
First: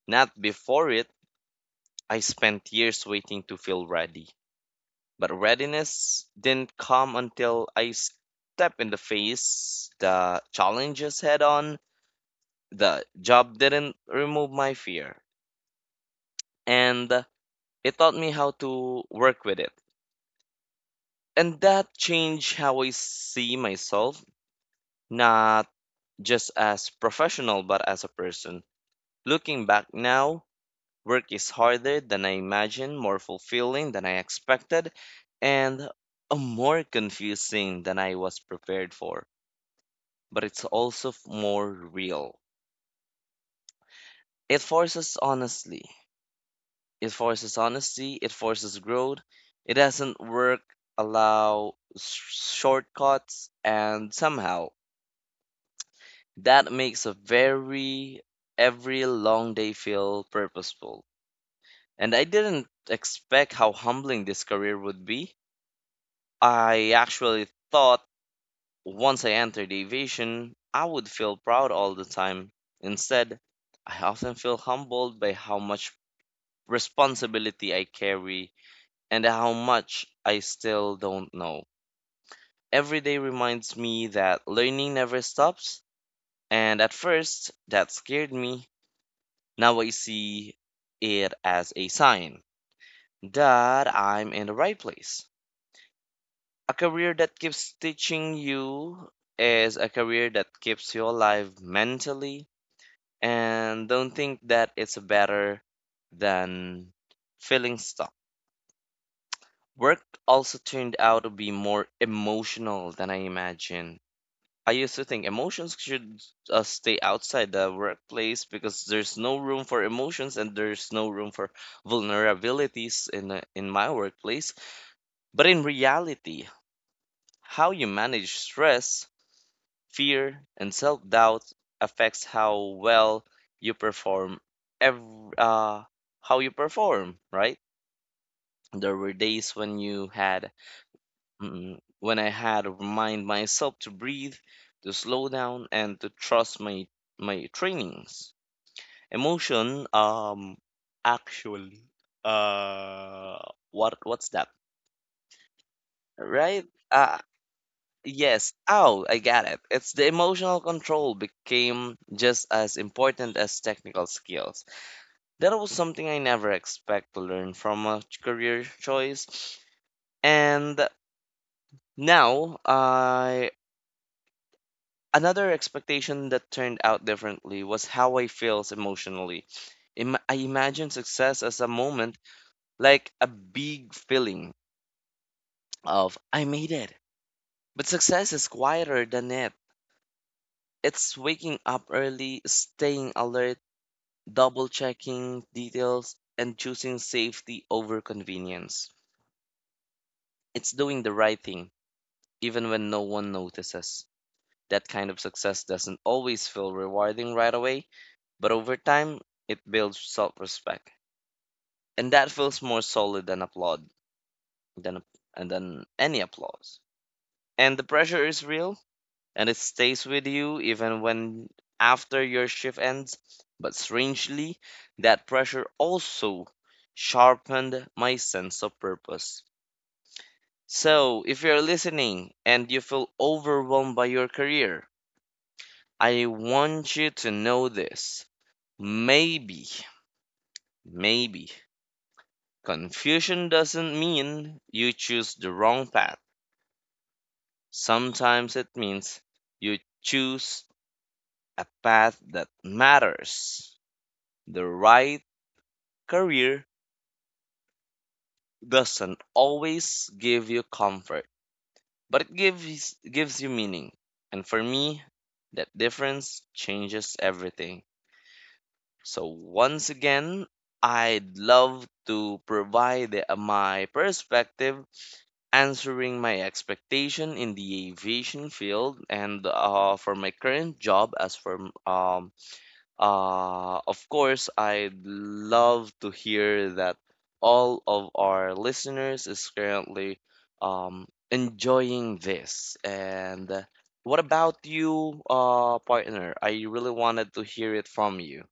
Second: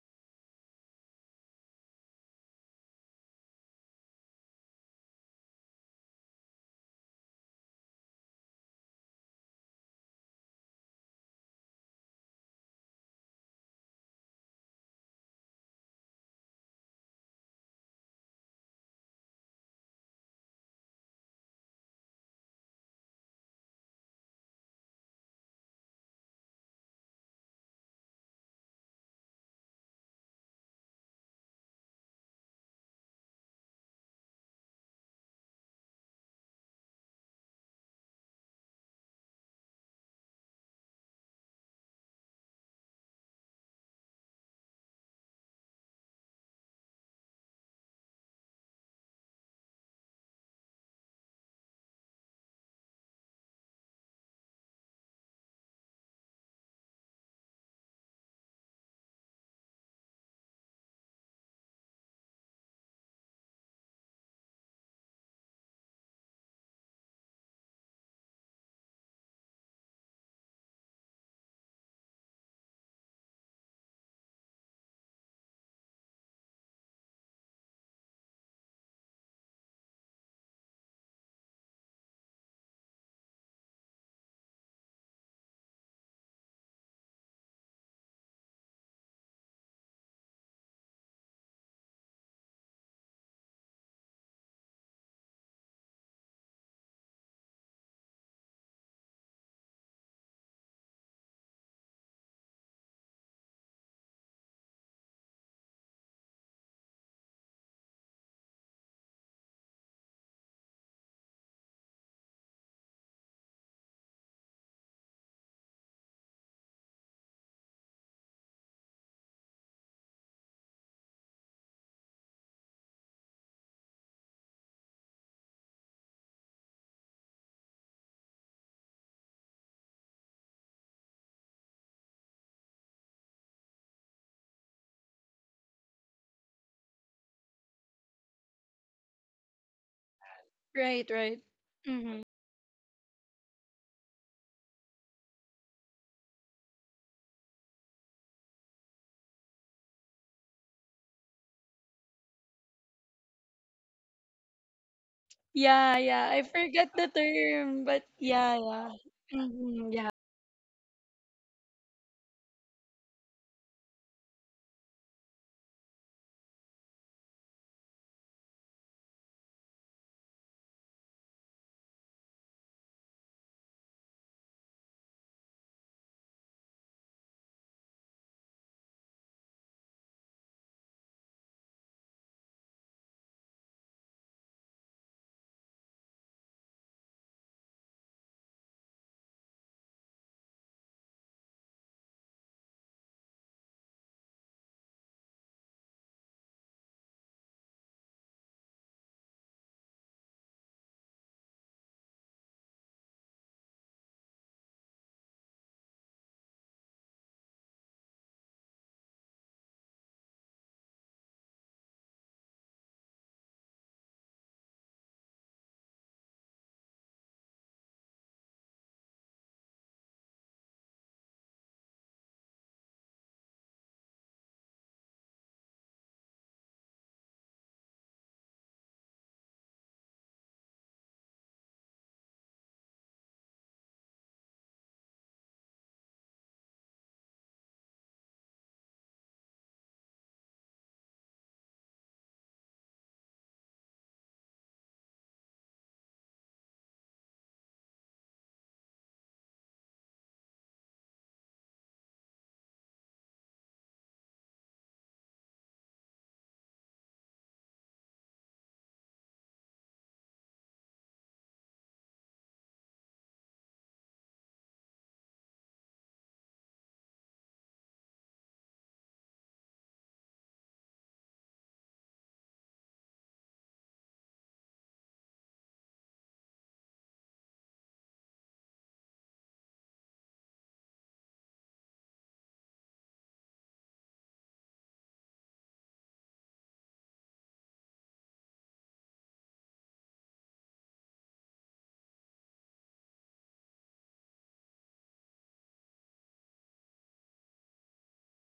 Speaker 2: not before it. I spent years waiting to feel ready, but readiness didn't come until I stepped in the face, the challenges head on. The job didn't remove my fear, and it taught me how to work with it. And that changed how I see myself, not just as professional, but as a person. Looking back now, work is harder than I imagined, more fulfilling than I expected, and uh, more confusing than I was prepared for. But it's also f- more real. It forces honesty. It forces honesty. It forces growth. It doesn't work, allow sh- shortcuts, and somehow that makes a very every long day feel purposeful. And I didn't expect how humbling this career would be. I actually thought once I entered aviation, I would feel proud all the time. Instead, I often feel humbled by how much responsibility I carry and how much I still don't know. Every day reminds me that learning never stops, and at first, that scared me. Now I see it as a sign that I'm in the right place. A career that keeps teaching you is a career that keeps you alive mentally. And don't think that it's better than feeling stuck. Work also turned out to be more emotional than I imagined. I used to think emotions should uh, stay outside the workplace because there's no room for emotions and there's no room for vulnerabilities in the- in my workplace. But in reality, how you manage stress, fear and self-doubt affects how well you perform every, uh, how you perform right. There were days when you had
Speaker 1: Right, right.
Speaker 2: mm, when
Speaker 1: Hmm.
Speaker 2: I had to remind myself to breathe, to slow down and to trust my my trainings. Emotion um actually uh what what's that,
Speaker 1: Yeah, yeah. I
Speaker 2: right?
Speaker 1: forgot the
Speaker 2: uh,
Speaker 1: term, but
Speaker 2: Yes.
Speaker 1: yeah, yeah.
Speaker 2: Oh, I got it.
Speaker 1: Mhm,
Speaker 2: It's the
Speaker 1: yeah,
Speaker 2: emotional control became just as important as technical skills. That was something I never expect to learn from a career choice. And now, I another expectation that turned out differently was how I feels emotionally. Im- I imagine success as a moment like a big feeling of I made it. But success is quieter than it. It's waking up early, staying alert, double checking details, and choosing safety over convenience. It's doing the right thing, even when no one notices. That kind of success doesn't always feel rewarding right away, but over time, it builds self respect. And that feels more solid than applaud, than, and than any applause. And the pressure is real, and it stays with you even when after your shift ends. But strangely, that pressure also sharpened my sense of purpose. So, if you're listening and you feel overwhelmed by your career, I want you to know this. Maybe, maybe, confusion doesn't mean you choose the wrong path. Sometimes it means you choose a path that matters. The right career doesn't always give you comfort, but it gives gives you meaning. And for me, that difference changes everything. So once again, I'd love to provide the- my perspective answering my expectation in the aviation field and uh, for my current job as for um. Uh, of course, I'd love to hear that all of our listeners is currently um, enjoying this. And uh, what about you, uh, partner? I really wanted to hear it from you.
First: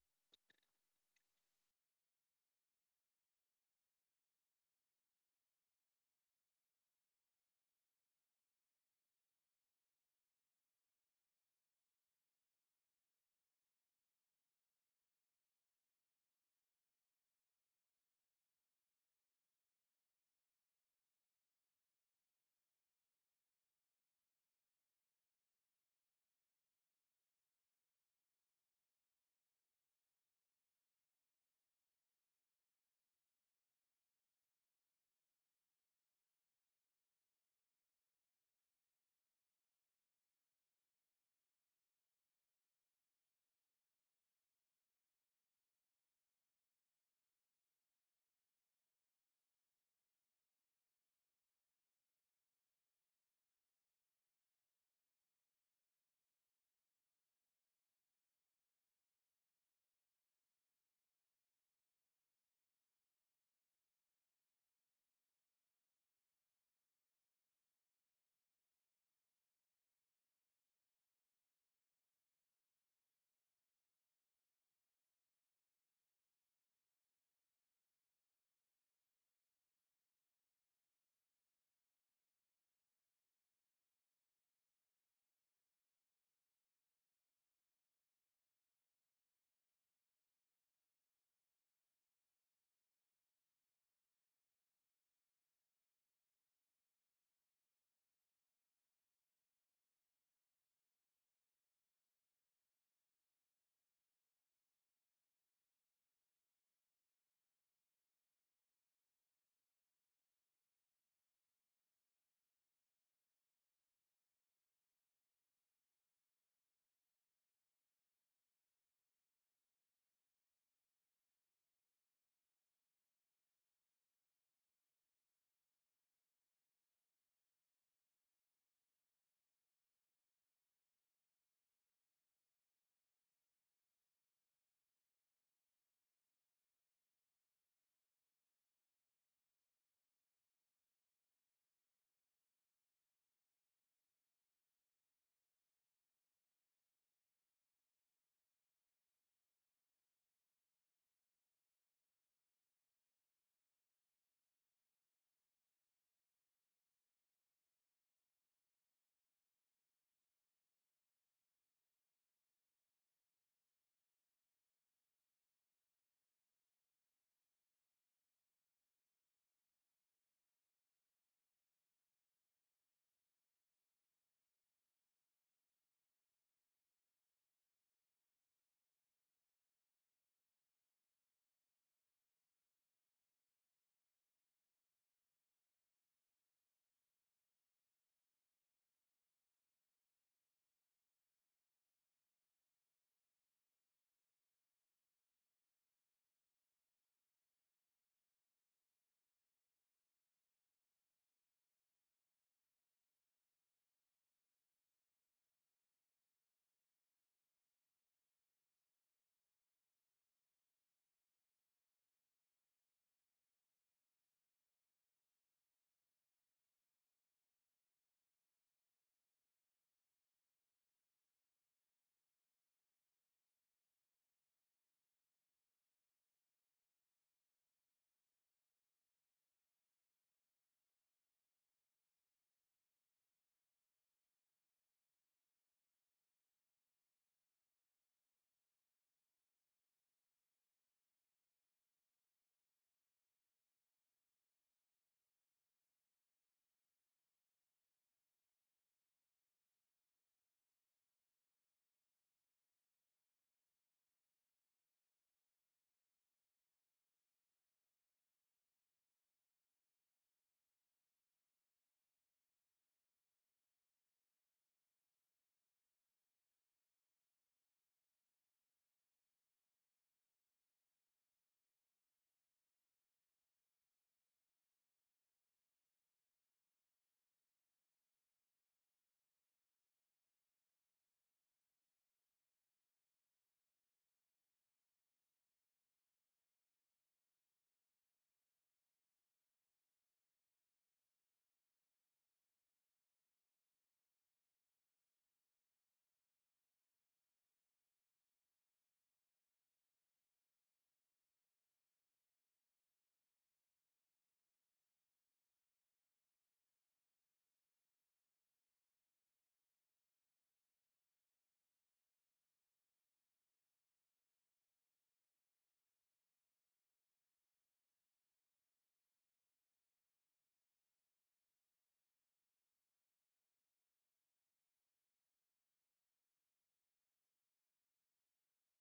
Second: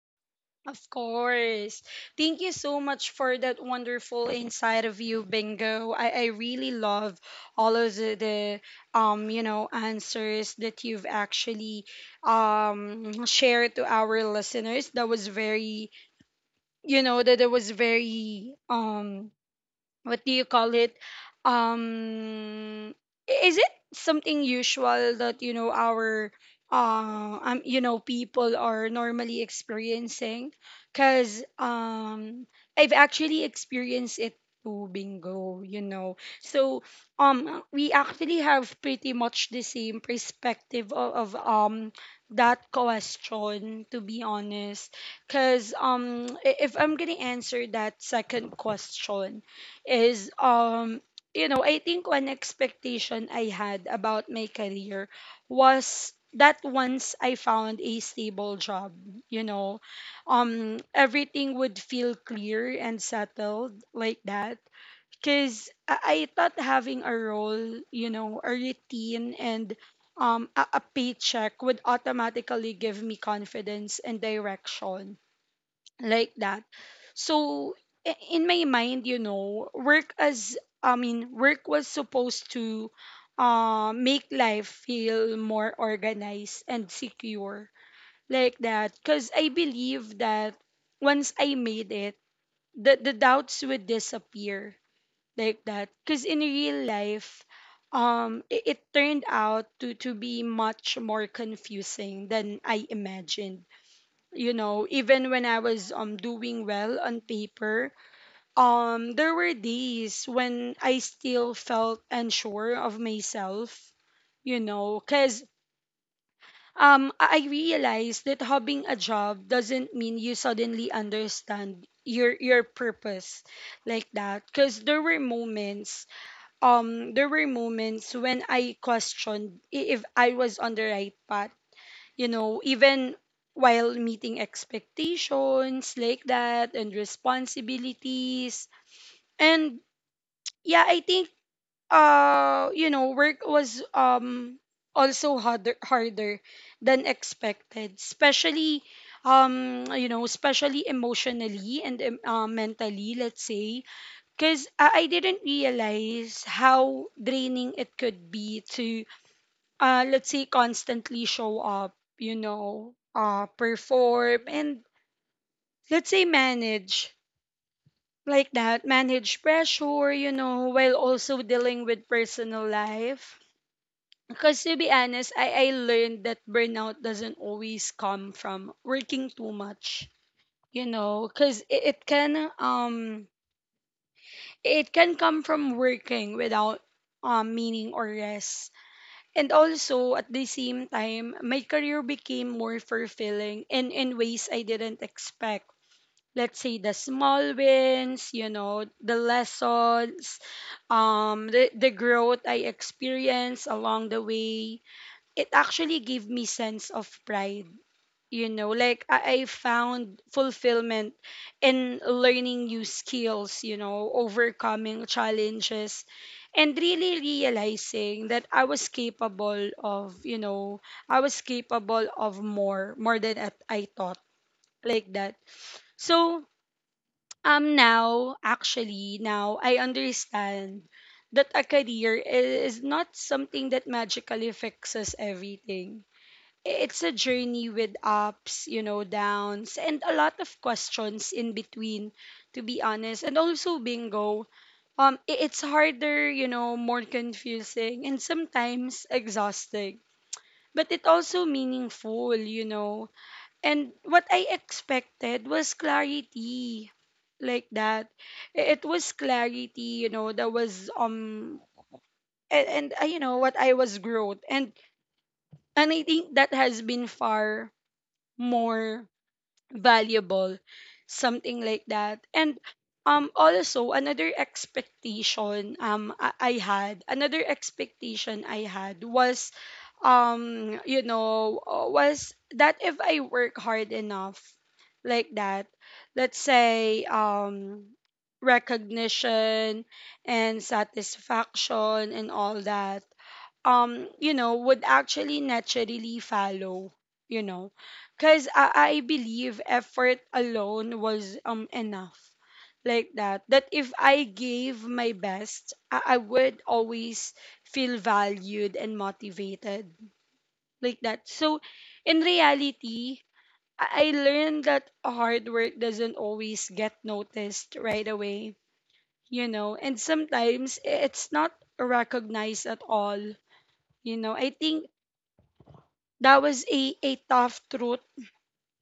Speaker 1: of course. Thank you so much for that wonderful inside of you, Bingo. I, I really love all of the, the um, you know, answers that you've actually um shared to our listeners. That was very, you know, that, that was very um what do you call it, um I- is it something usual that you know our uh, um you know people are normally experiencing, because um I've actually experienced it too, bingo, you know, so um we actually have pretty much the same perspective of, of um that question, to be honest, because um i- if I'm gonna answer that second question is um you know, I think one expectation I had about my career was that once I found a stable job, you know, um everything would feel clear and settled like that, because I-, I thought having a role, you know, a routine and um, a, a paycheck would automatically give me confidence and direction like that. So i- in my mind, you know, work as I mean, work was supposed to uh, make life feel more organized and secure, like that. Because I believe that once I made it, the the doubts would disappear, like that. Because in real life, um, it, it turned out to to be much more confusing than I imagined, you know, even when I was um doing well on paper. Um there were days when I still felt unsure of myself, you know, cuz um i i realized that having a job doesn't mean you suddenly understand your your purpose, like that. Cuz there were moments, um there were moments when I questioned i- if I was on the right path, you know, even while meeting expectations like that and responsibilities. And yeah, I think uh you know, work was um also harder harder than expected, especially um you know, especially emotionally and um, uh, mentally, let's say, cuz I I didn't realize how draining it could be to uh, let's say constantly show up, you know, uh, perform and let's say manage like that, manage pressure, you know, while also dealing with personal life. Because to be honest, I, I learned that burnout doesn't always come from working too much, you know, because it, it can um it can come from working without um meaning or rest. And also at the same time, my career became more fulfilling in, in ways I didn't expect. Let's say the small wins, you know, the lessons, um, the, the growth I experienced along the way. It actually gave me sense of pride, you know, like I, I found fulfillment in learning new skills, you know, overcoming challenges, and really realizing that I was capable of, you know, I was capable of more more than at- i thought, like that. So um now actually now I understand that a career i- is not something that magically fixes everything. It's a journey with ups, you know, downs, and a lot of questions in between, to be honest. And also bingo, um, i- it's harder, you know, more confusing and sometimes exhausting. But it also meaningful, you know. And what I expected was clarity like that. I- It was clarity, you know, that was um and, and uh, you know what I was growth. And and I think that has been far more valuable something like that. And um also another expectation, um I, I had another expectation I had was um you know uh, was that if I work hard enough, like that. Let's say um recognition and satisfaction and all that, um you know, would actually naturally follow, you know, because I, I believe effort alone was um enough, like that, that if I gave my best I, I would always feel valued and motivated, like that. So in reality, I, I learned that hard work doesn't always get noticed right away, you know, and sometimes i- it's not recognized at all, you know. I think that was a, a tough truth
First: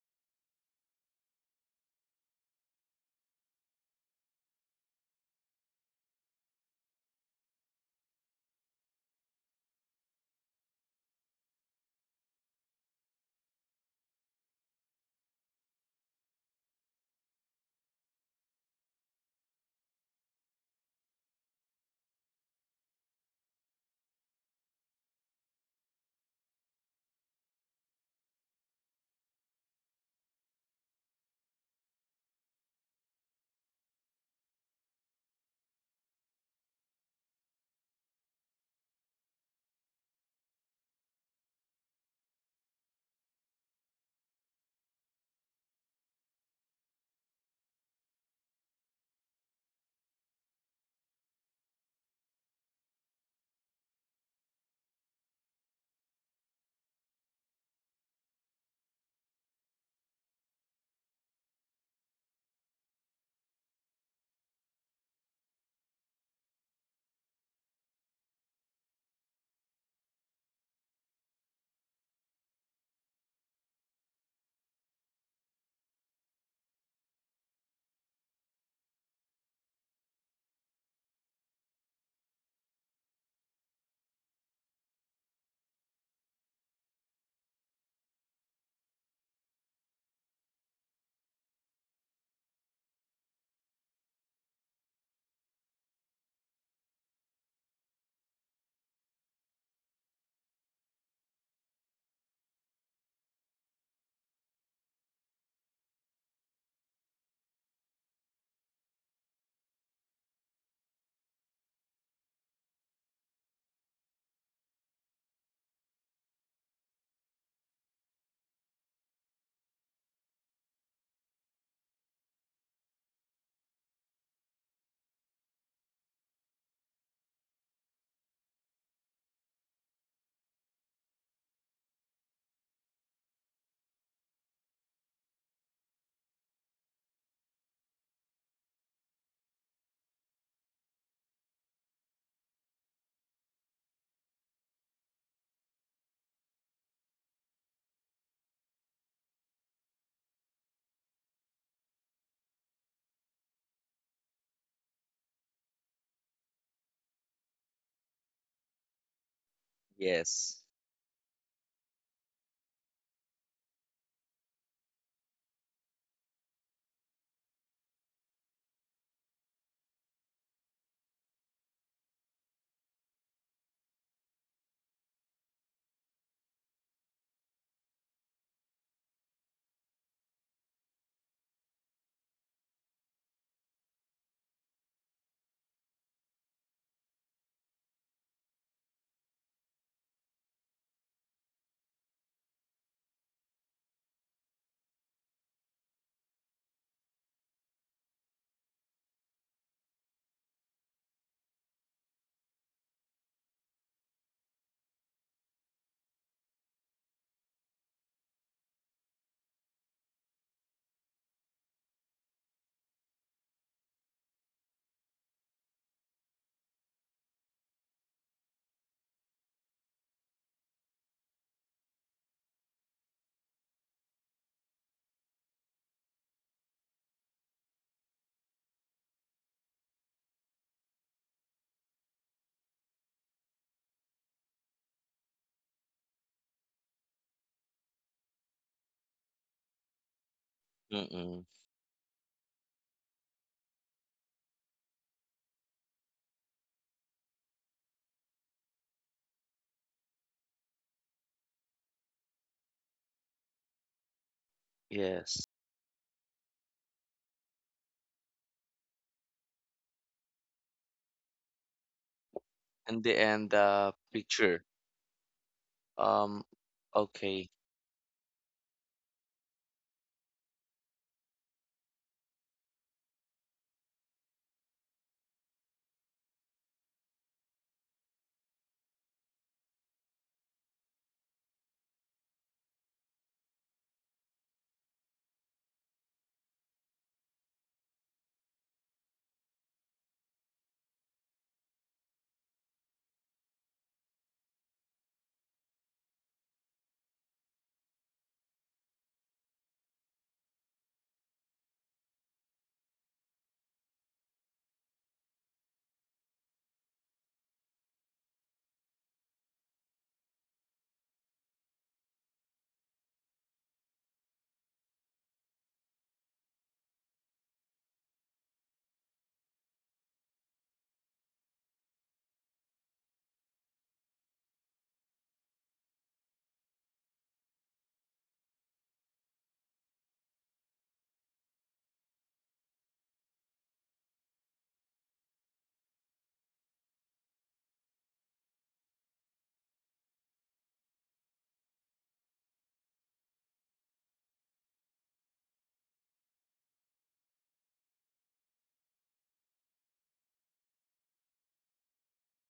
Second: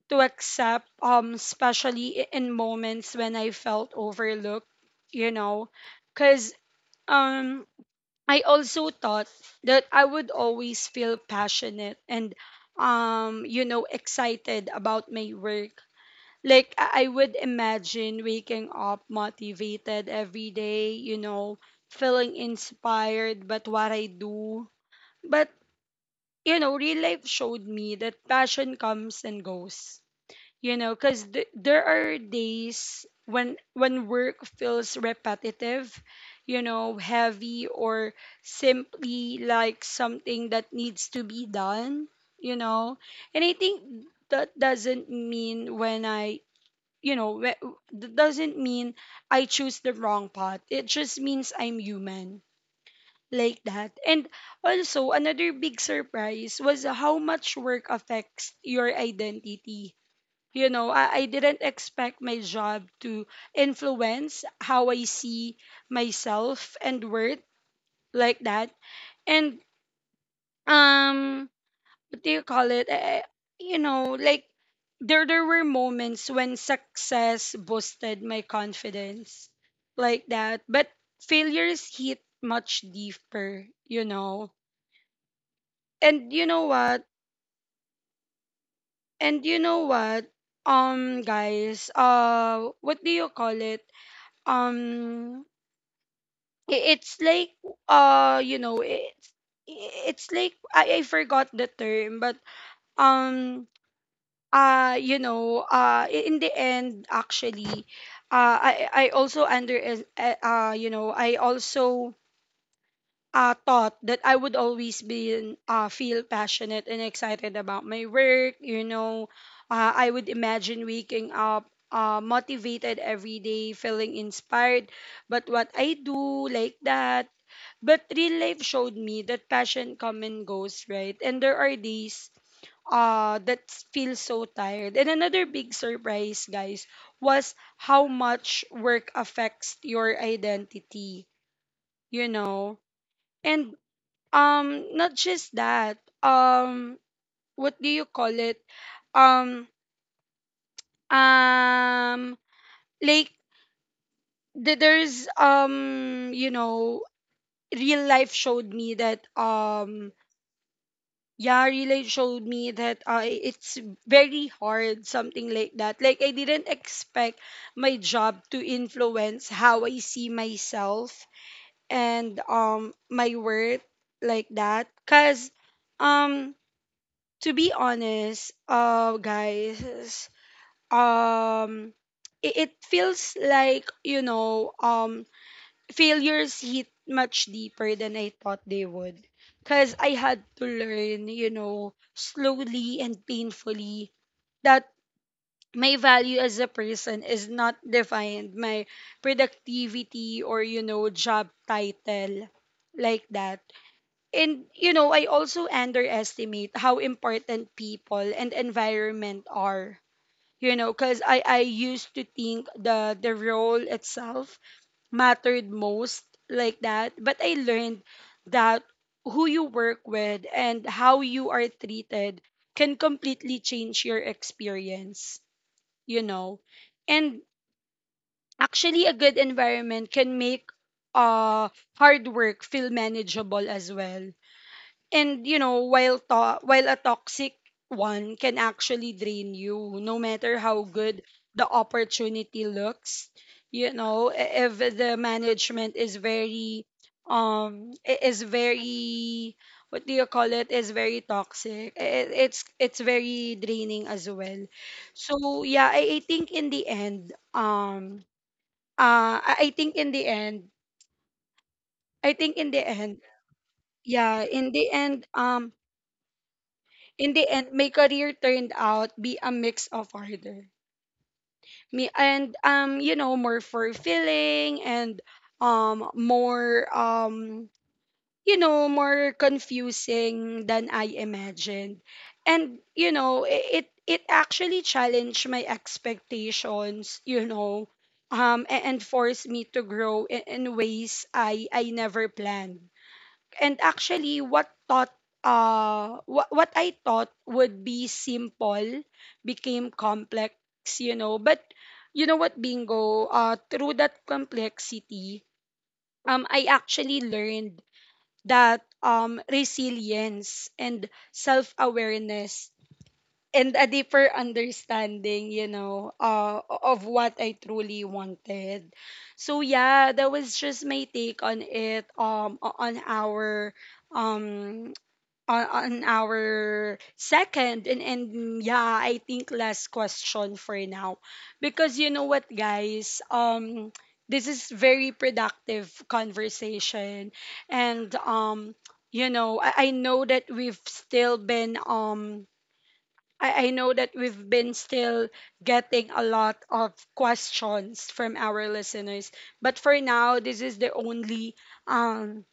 Speaker 1: to accept, um, especially i- in moments when I felt overlooked, you know, because um, I also thought that I would always feel passionate and, um, you know, excited about my work. Like, I I would imagine waking up motivated every day, you know, feeling inspired but what I do. But you know, real life showed me that passion comes and goes. You know, because th- there are days when when work feels repetitive, you know, heavy or simply like something that needs to be done. You know, and I think that doesn't mean when I you know wh- that doesn't mean I choose the wrong path. It just means I'm human, like that. And also, another big surprise was how much work affects your identity. You know, I, I didn't expect my job to influence how I see myself and worth, like that. And, um, what do you call it? I, I- you know, like, there, there were moments when success boosted my confidence, like that. But failures hit much deeper, you know. And you know what? And you know what? Um, guys, uh, what do you call it? Um, I- it's like, uh, you know, it's it's like I, I forgot the term, but um, uh, you know, uh, i- in the end, actually, uh, I I also under, uh, uh, you know, I also uh, thought that I would always be in- uh, feel passionate and excited about my work. You know, uh, I would imagine waking up uh, motivated every day, feeling inspired. But what I do, like that. But real life showed me that passion come and goes, right? And there are days uh, that feel so tired. And another big surprise, guys, was how much work affects your identity. You know, and um not just that. Um what do you call it um um like th- There's um you know real life showed me that um
Speaker 2: Yes.
Speaker 1: yeah, real life showed me that uh, it's very hard, something like that. Like, I didn't expect my job to influence how I see myself and um my worth, like that, because um to be honest, uh, guys, um, it, it feels like, you know, um, failures hit much deeper than I thought they would, cause I had to learn, you know, slowly and painfully, that my value as a person is not defined my productivity or, you know, job title, like that. And you know, I also underestimate how important people and environment are. You know, because I, I used to think the the role itself mattered most, like that. But I learned that who you work with and how you are treated can completely change your experience, you know. And actually, a good environment can make uh hard work feel manageable as well. And you know, while to- while a toxic one can actually drain you, no matter how good
Speaker 2: Mm-mm.
Speaker 1: the opportunity looks, you know. I- if the management is very um i- is very, what do you call it, is very toxic, i- i- it's it's very draining as well.
Speaker 2: Yes.
Speaker 1: So yeah, i, I think in the end. Um uh I I think in the end, I think in the
Speaker 2: And the
Speaker 1: end,
Speaker 2: end uh,
Speaker 1: yeah,
Speaker 2: picture.
Speaker 1: in the end, um
Speaker 2: Um,
Speaker 1: in the
Speaker 2: okay.
Speaker 1: end, my career turned out be a mix of harder. Me and, um, you know, more fulfilling and um more um you know, more confusing than I imagined. And you know, i- it it actually challenged my expectations, you know, um a- and forced me to grow in, in ways I I never planned. And actually, what thought, uh, what, what I thought would be simple became complex, you know. But you know what, Bingo, uh, through that complexity, um, I actually learned that, um, resilience and self awareness and a deeper understanding, you know, uh, of what I truly wanted. So yeah, that was just my take on it, um, o- on our um on, on our second and and yeah, I think last question for now. Because you know what guys, um this is very productive conversation. And um You know, I, I know that we've still been um I, I know that we've been still getting a lot of questions from our listeners. But for now, this is the only um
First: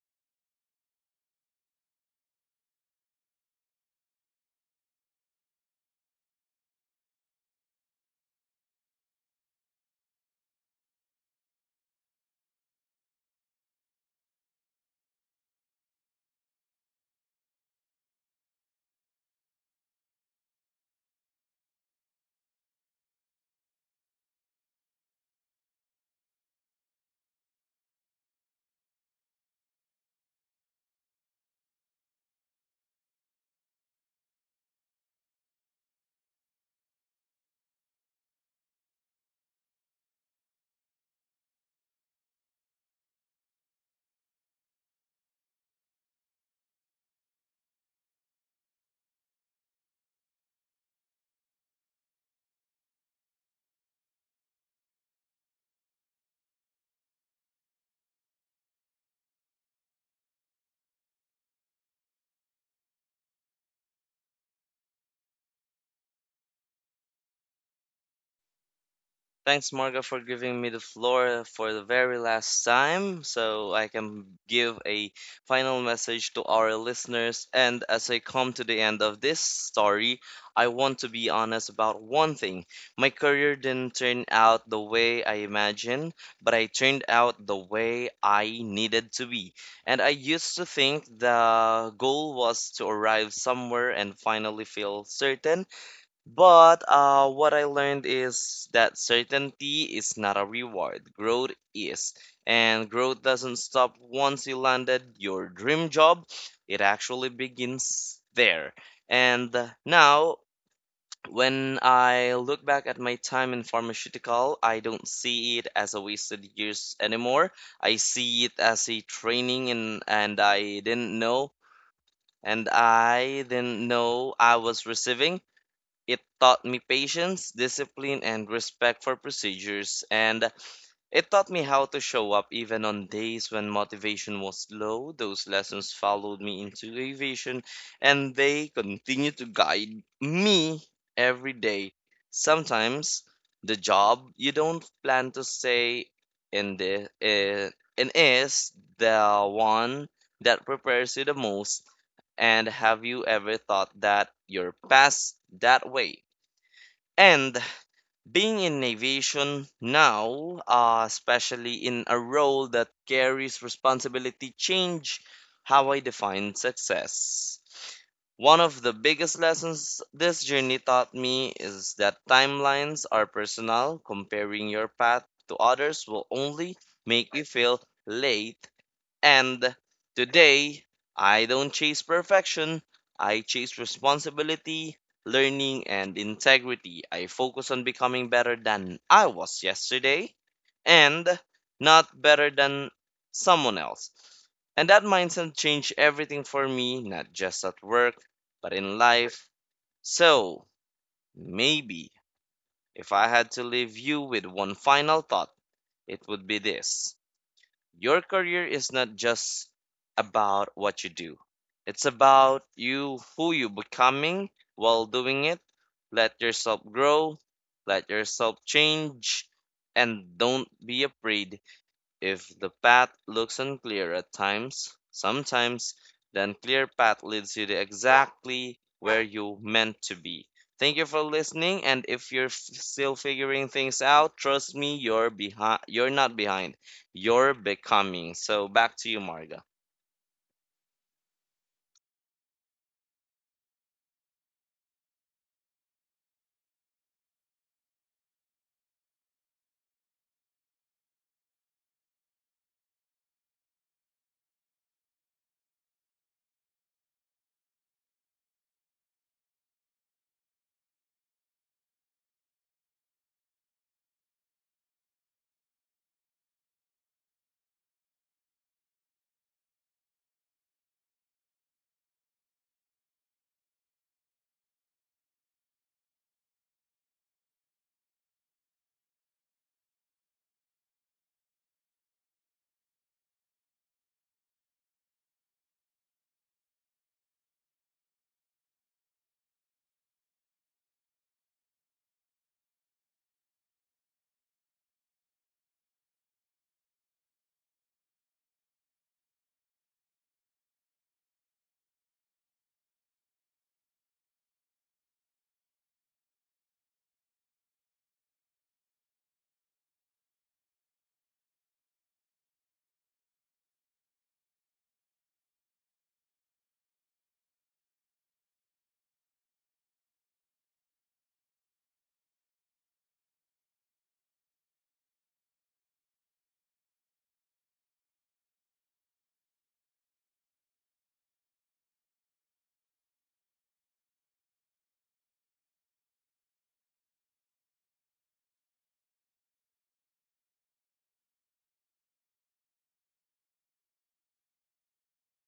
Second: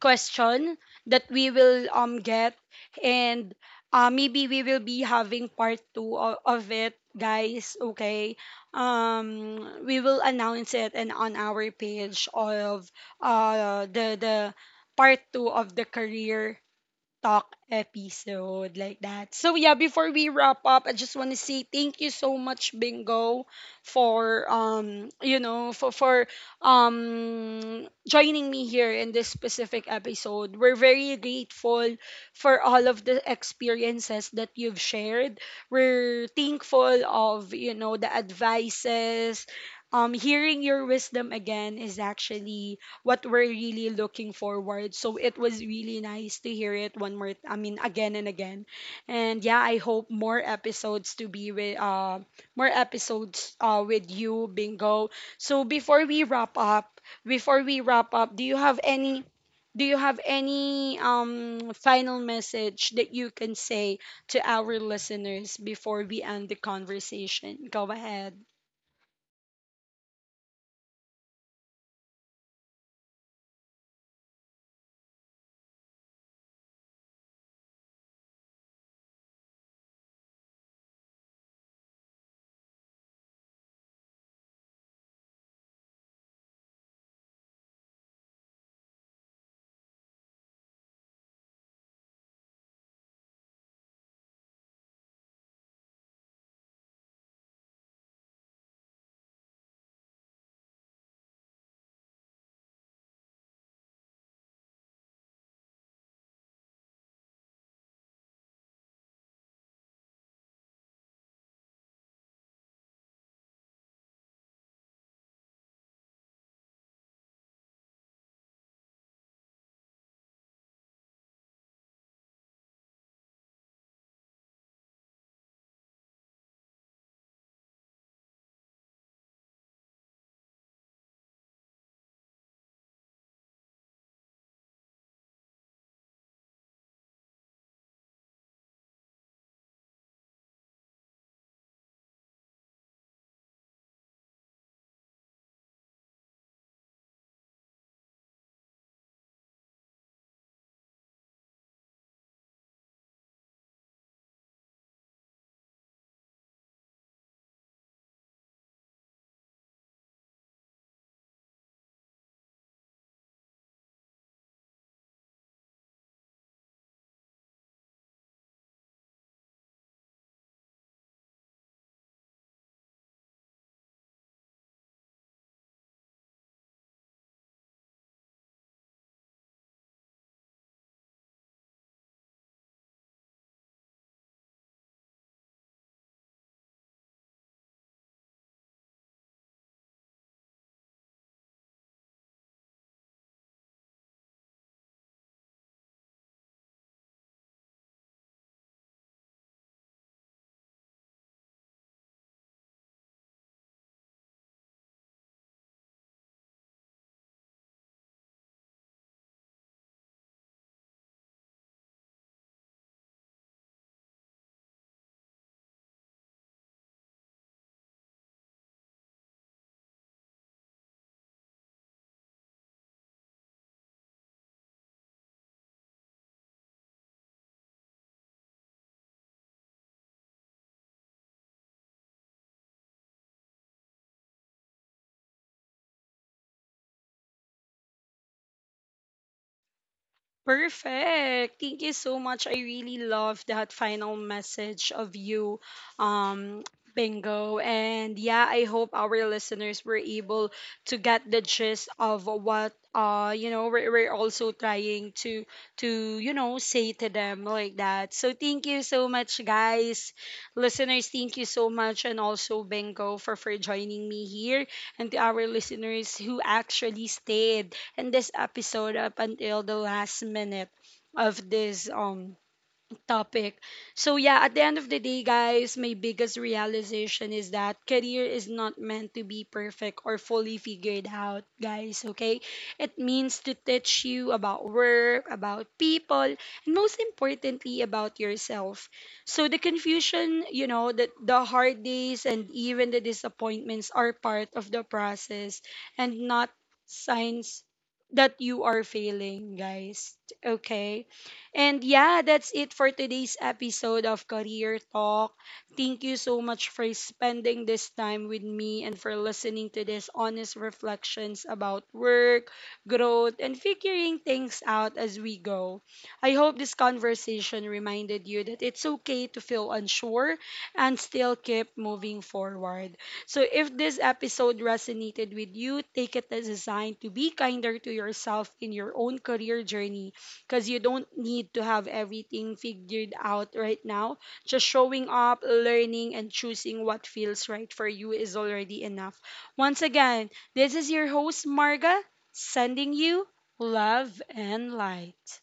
Speaker 1: question that we will um get. And uh, maybe we will be having part two of, of it, guys, okay? um we will announce it and on our page of uh the the part two of the career talk episode, like that. So yeah, before we wrap up, I just want to say thank you so much, Bingo, for um you know for for um joining me here in this specific episode. We're very grateful for all of the experiences that you've shared. We're thankful of, you know, the advices. Um, hearing your wisdom again is actually what we're really looking forward. So it was really nice to hear it one more, I mean, again and again. And yeah, I hope more episodes to be with uh more episodes uh with you, Bingo. So before we wrap up, before we wrap up, do you have any, do you have any um final message that you can say to our listeners before we end the conversation? Go ahead.
Speaker 2: Thanks, Marga, for giving me the floor for the very last time so I can give a final message to our listeners. And as I come to the end of this story, I want to be honest about one thing. My career didn't turn out the way I imagined, but I turned out the way I needed to be. And I used to think the goal was to arrive somewhere and finally feel certain. But uh, what I learned is that certainty is not a reward. Growth is. And growth doesn't stop once you landed your dream job, it actually begins there. And now, when I look back at my time in pharmaceutical, I don't see it as a wasted years anymore. I see it as a training, and, and I didn't know, and I didn't know I was receiving. It taught me patience, discipline, and respect for procedures, and it taught me how to show up even on days when motivation was low. Those lessons followed me into aviation, and they continue to guide me every day. Sometimes the job you don't plan to stay in the uh, and is the one that prepares you the most. And have you ever thought that your are past that way? And being in aviation now, uh, especially in a role that carries responsibility, change how I define success. One of the biggest lessons this journey taught me is that timelines are personal. Comparing your path to others will only make you feel late, and today, I don't chase perfection, I chase responsibility, learning, and integrity. I focus on becoming better than I was yesterday and not better than someone else. And that mindset changed everything for me, not just at work, but in life. So, maybe if I had to leave you with one final thought, it would be this. Your career is not just about what you do. It's about you, who you becoming while doing it. Let yourself grow, let yourself change, and don't be afraid if the path looks unclear at times, sometimes then clear path leads you to exactly where you meant to be. Thank you for listening, and if you're f- still figuring things out, trust me, you're behind. You're not behind. You're becoming. So back to you, Marga.
Speaker 1: Perfect. Thank you so much. I really love that final message of you, um, Bingo. And yeah, I hope our listeners were able to get the gist of what, uh you know, we're, we're also trying to to you know, say to them, like that. So thank you so much, guys. Listeners, thank you so much. And also, Bingo, for for joining me here, and to our listeners who actually stayed in this episode up until the last minute of this um topic. So, yeah, at the end of the day, guys, my biggest realization is that career is not meant to be perfect or fully figured out, guys, okay? It means to teach you about work, about people, and most importantly, about yourself. So, the confusion, you know, the, the hard days and even the disappointments are part of the process and not signs that you are failing, guys. Okay. And yeah, that's it for today's episode of Career Talk. Thank you so much for spending this time with me and for listening to these honest reflections about work, growth, and figuring things out as we go. I hope this conversation reminded you that it's okay to feel unsure and still keep moving forward. So if this episode resonated with you, take it as a sign to be kinder to yourself in your own career journey, because you don't need to have everything figured out right now. Just showing up, learning, and choosing what feels right for you is already enough. Once again, this is your host, Marga, sending you love and light.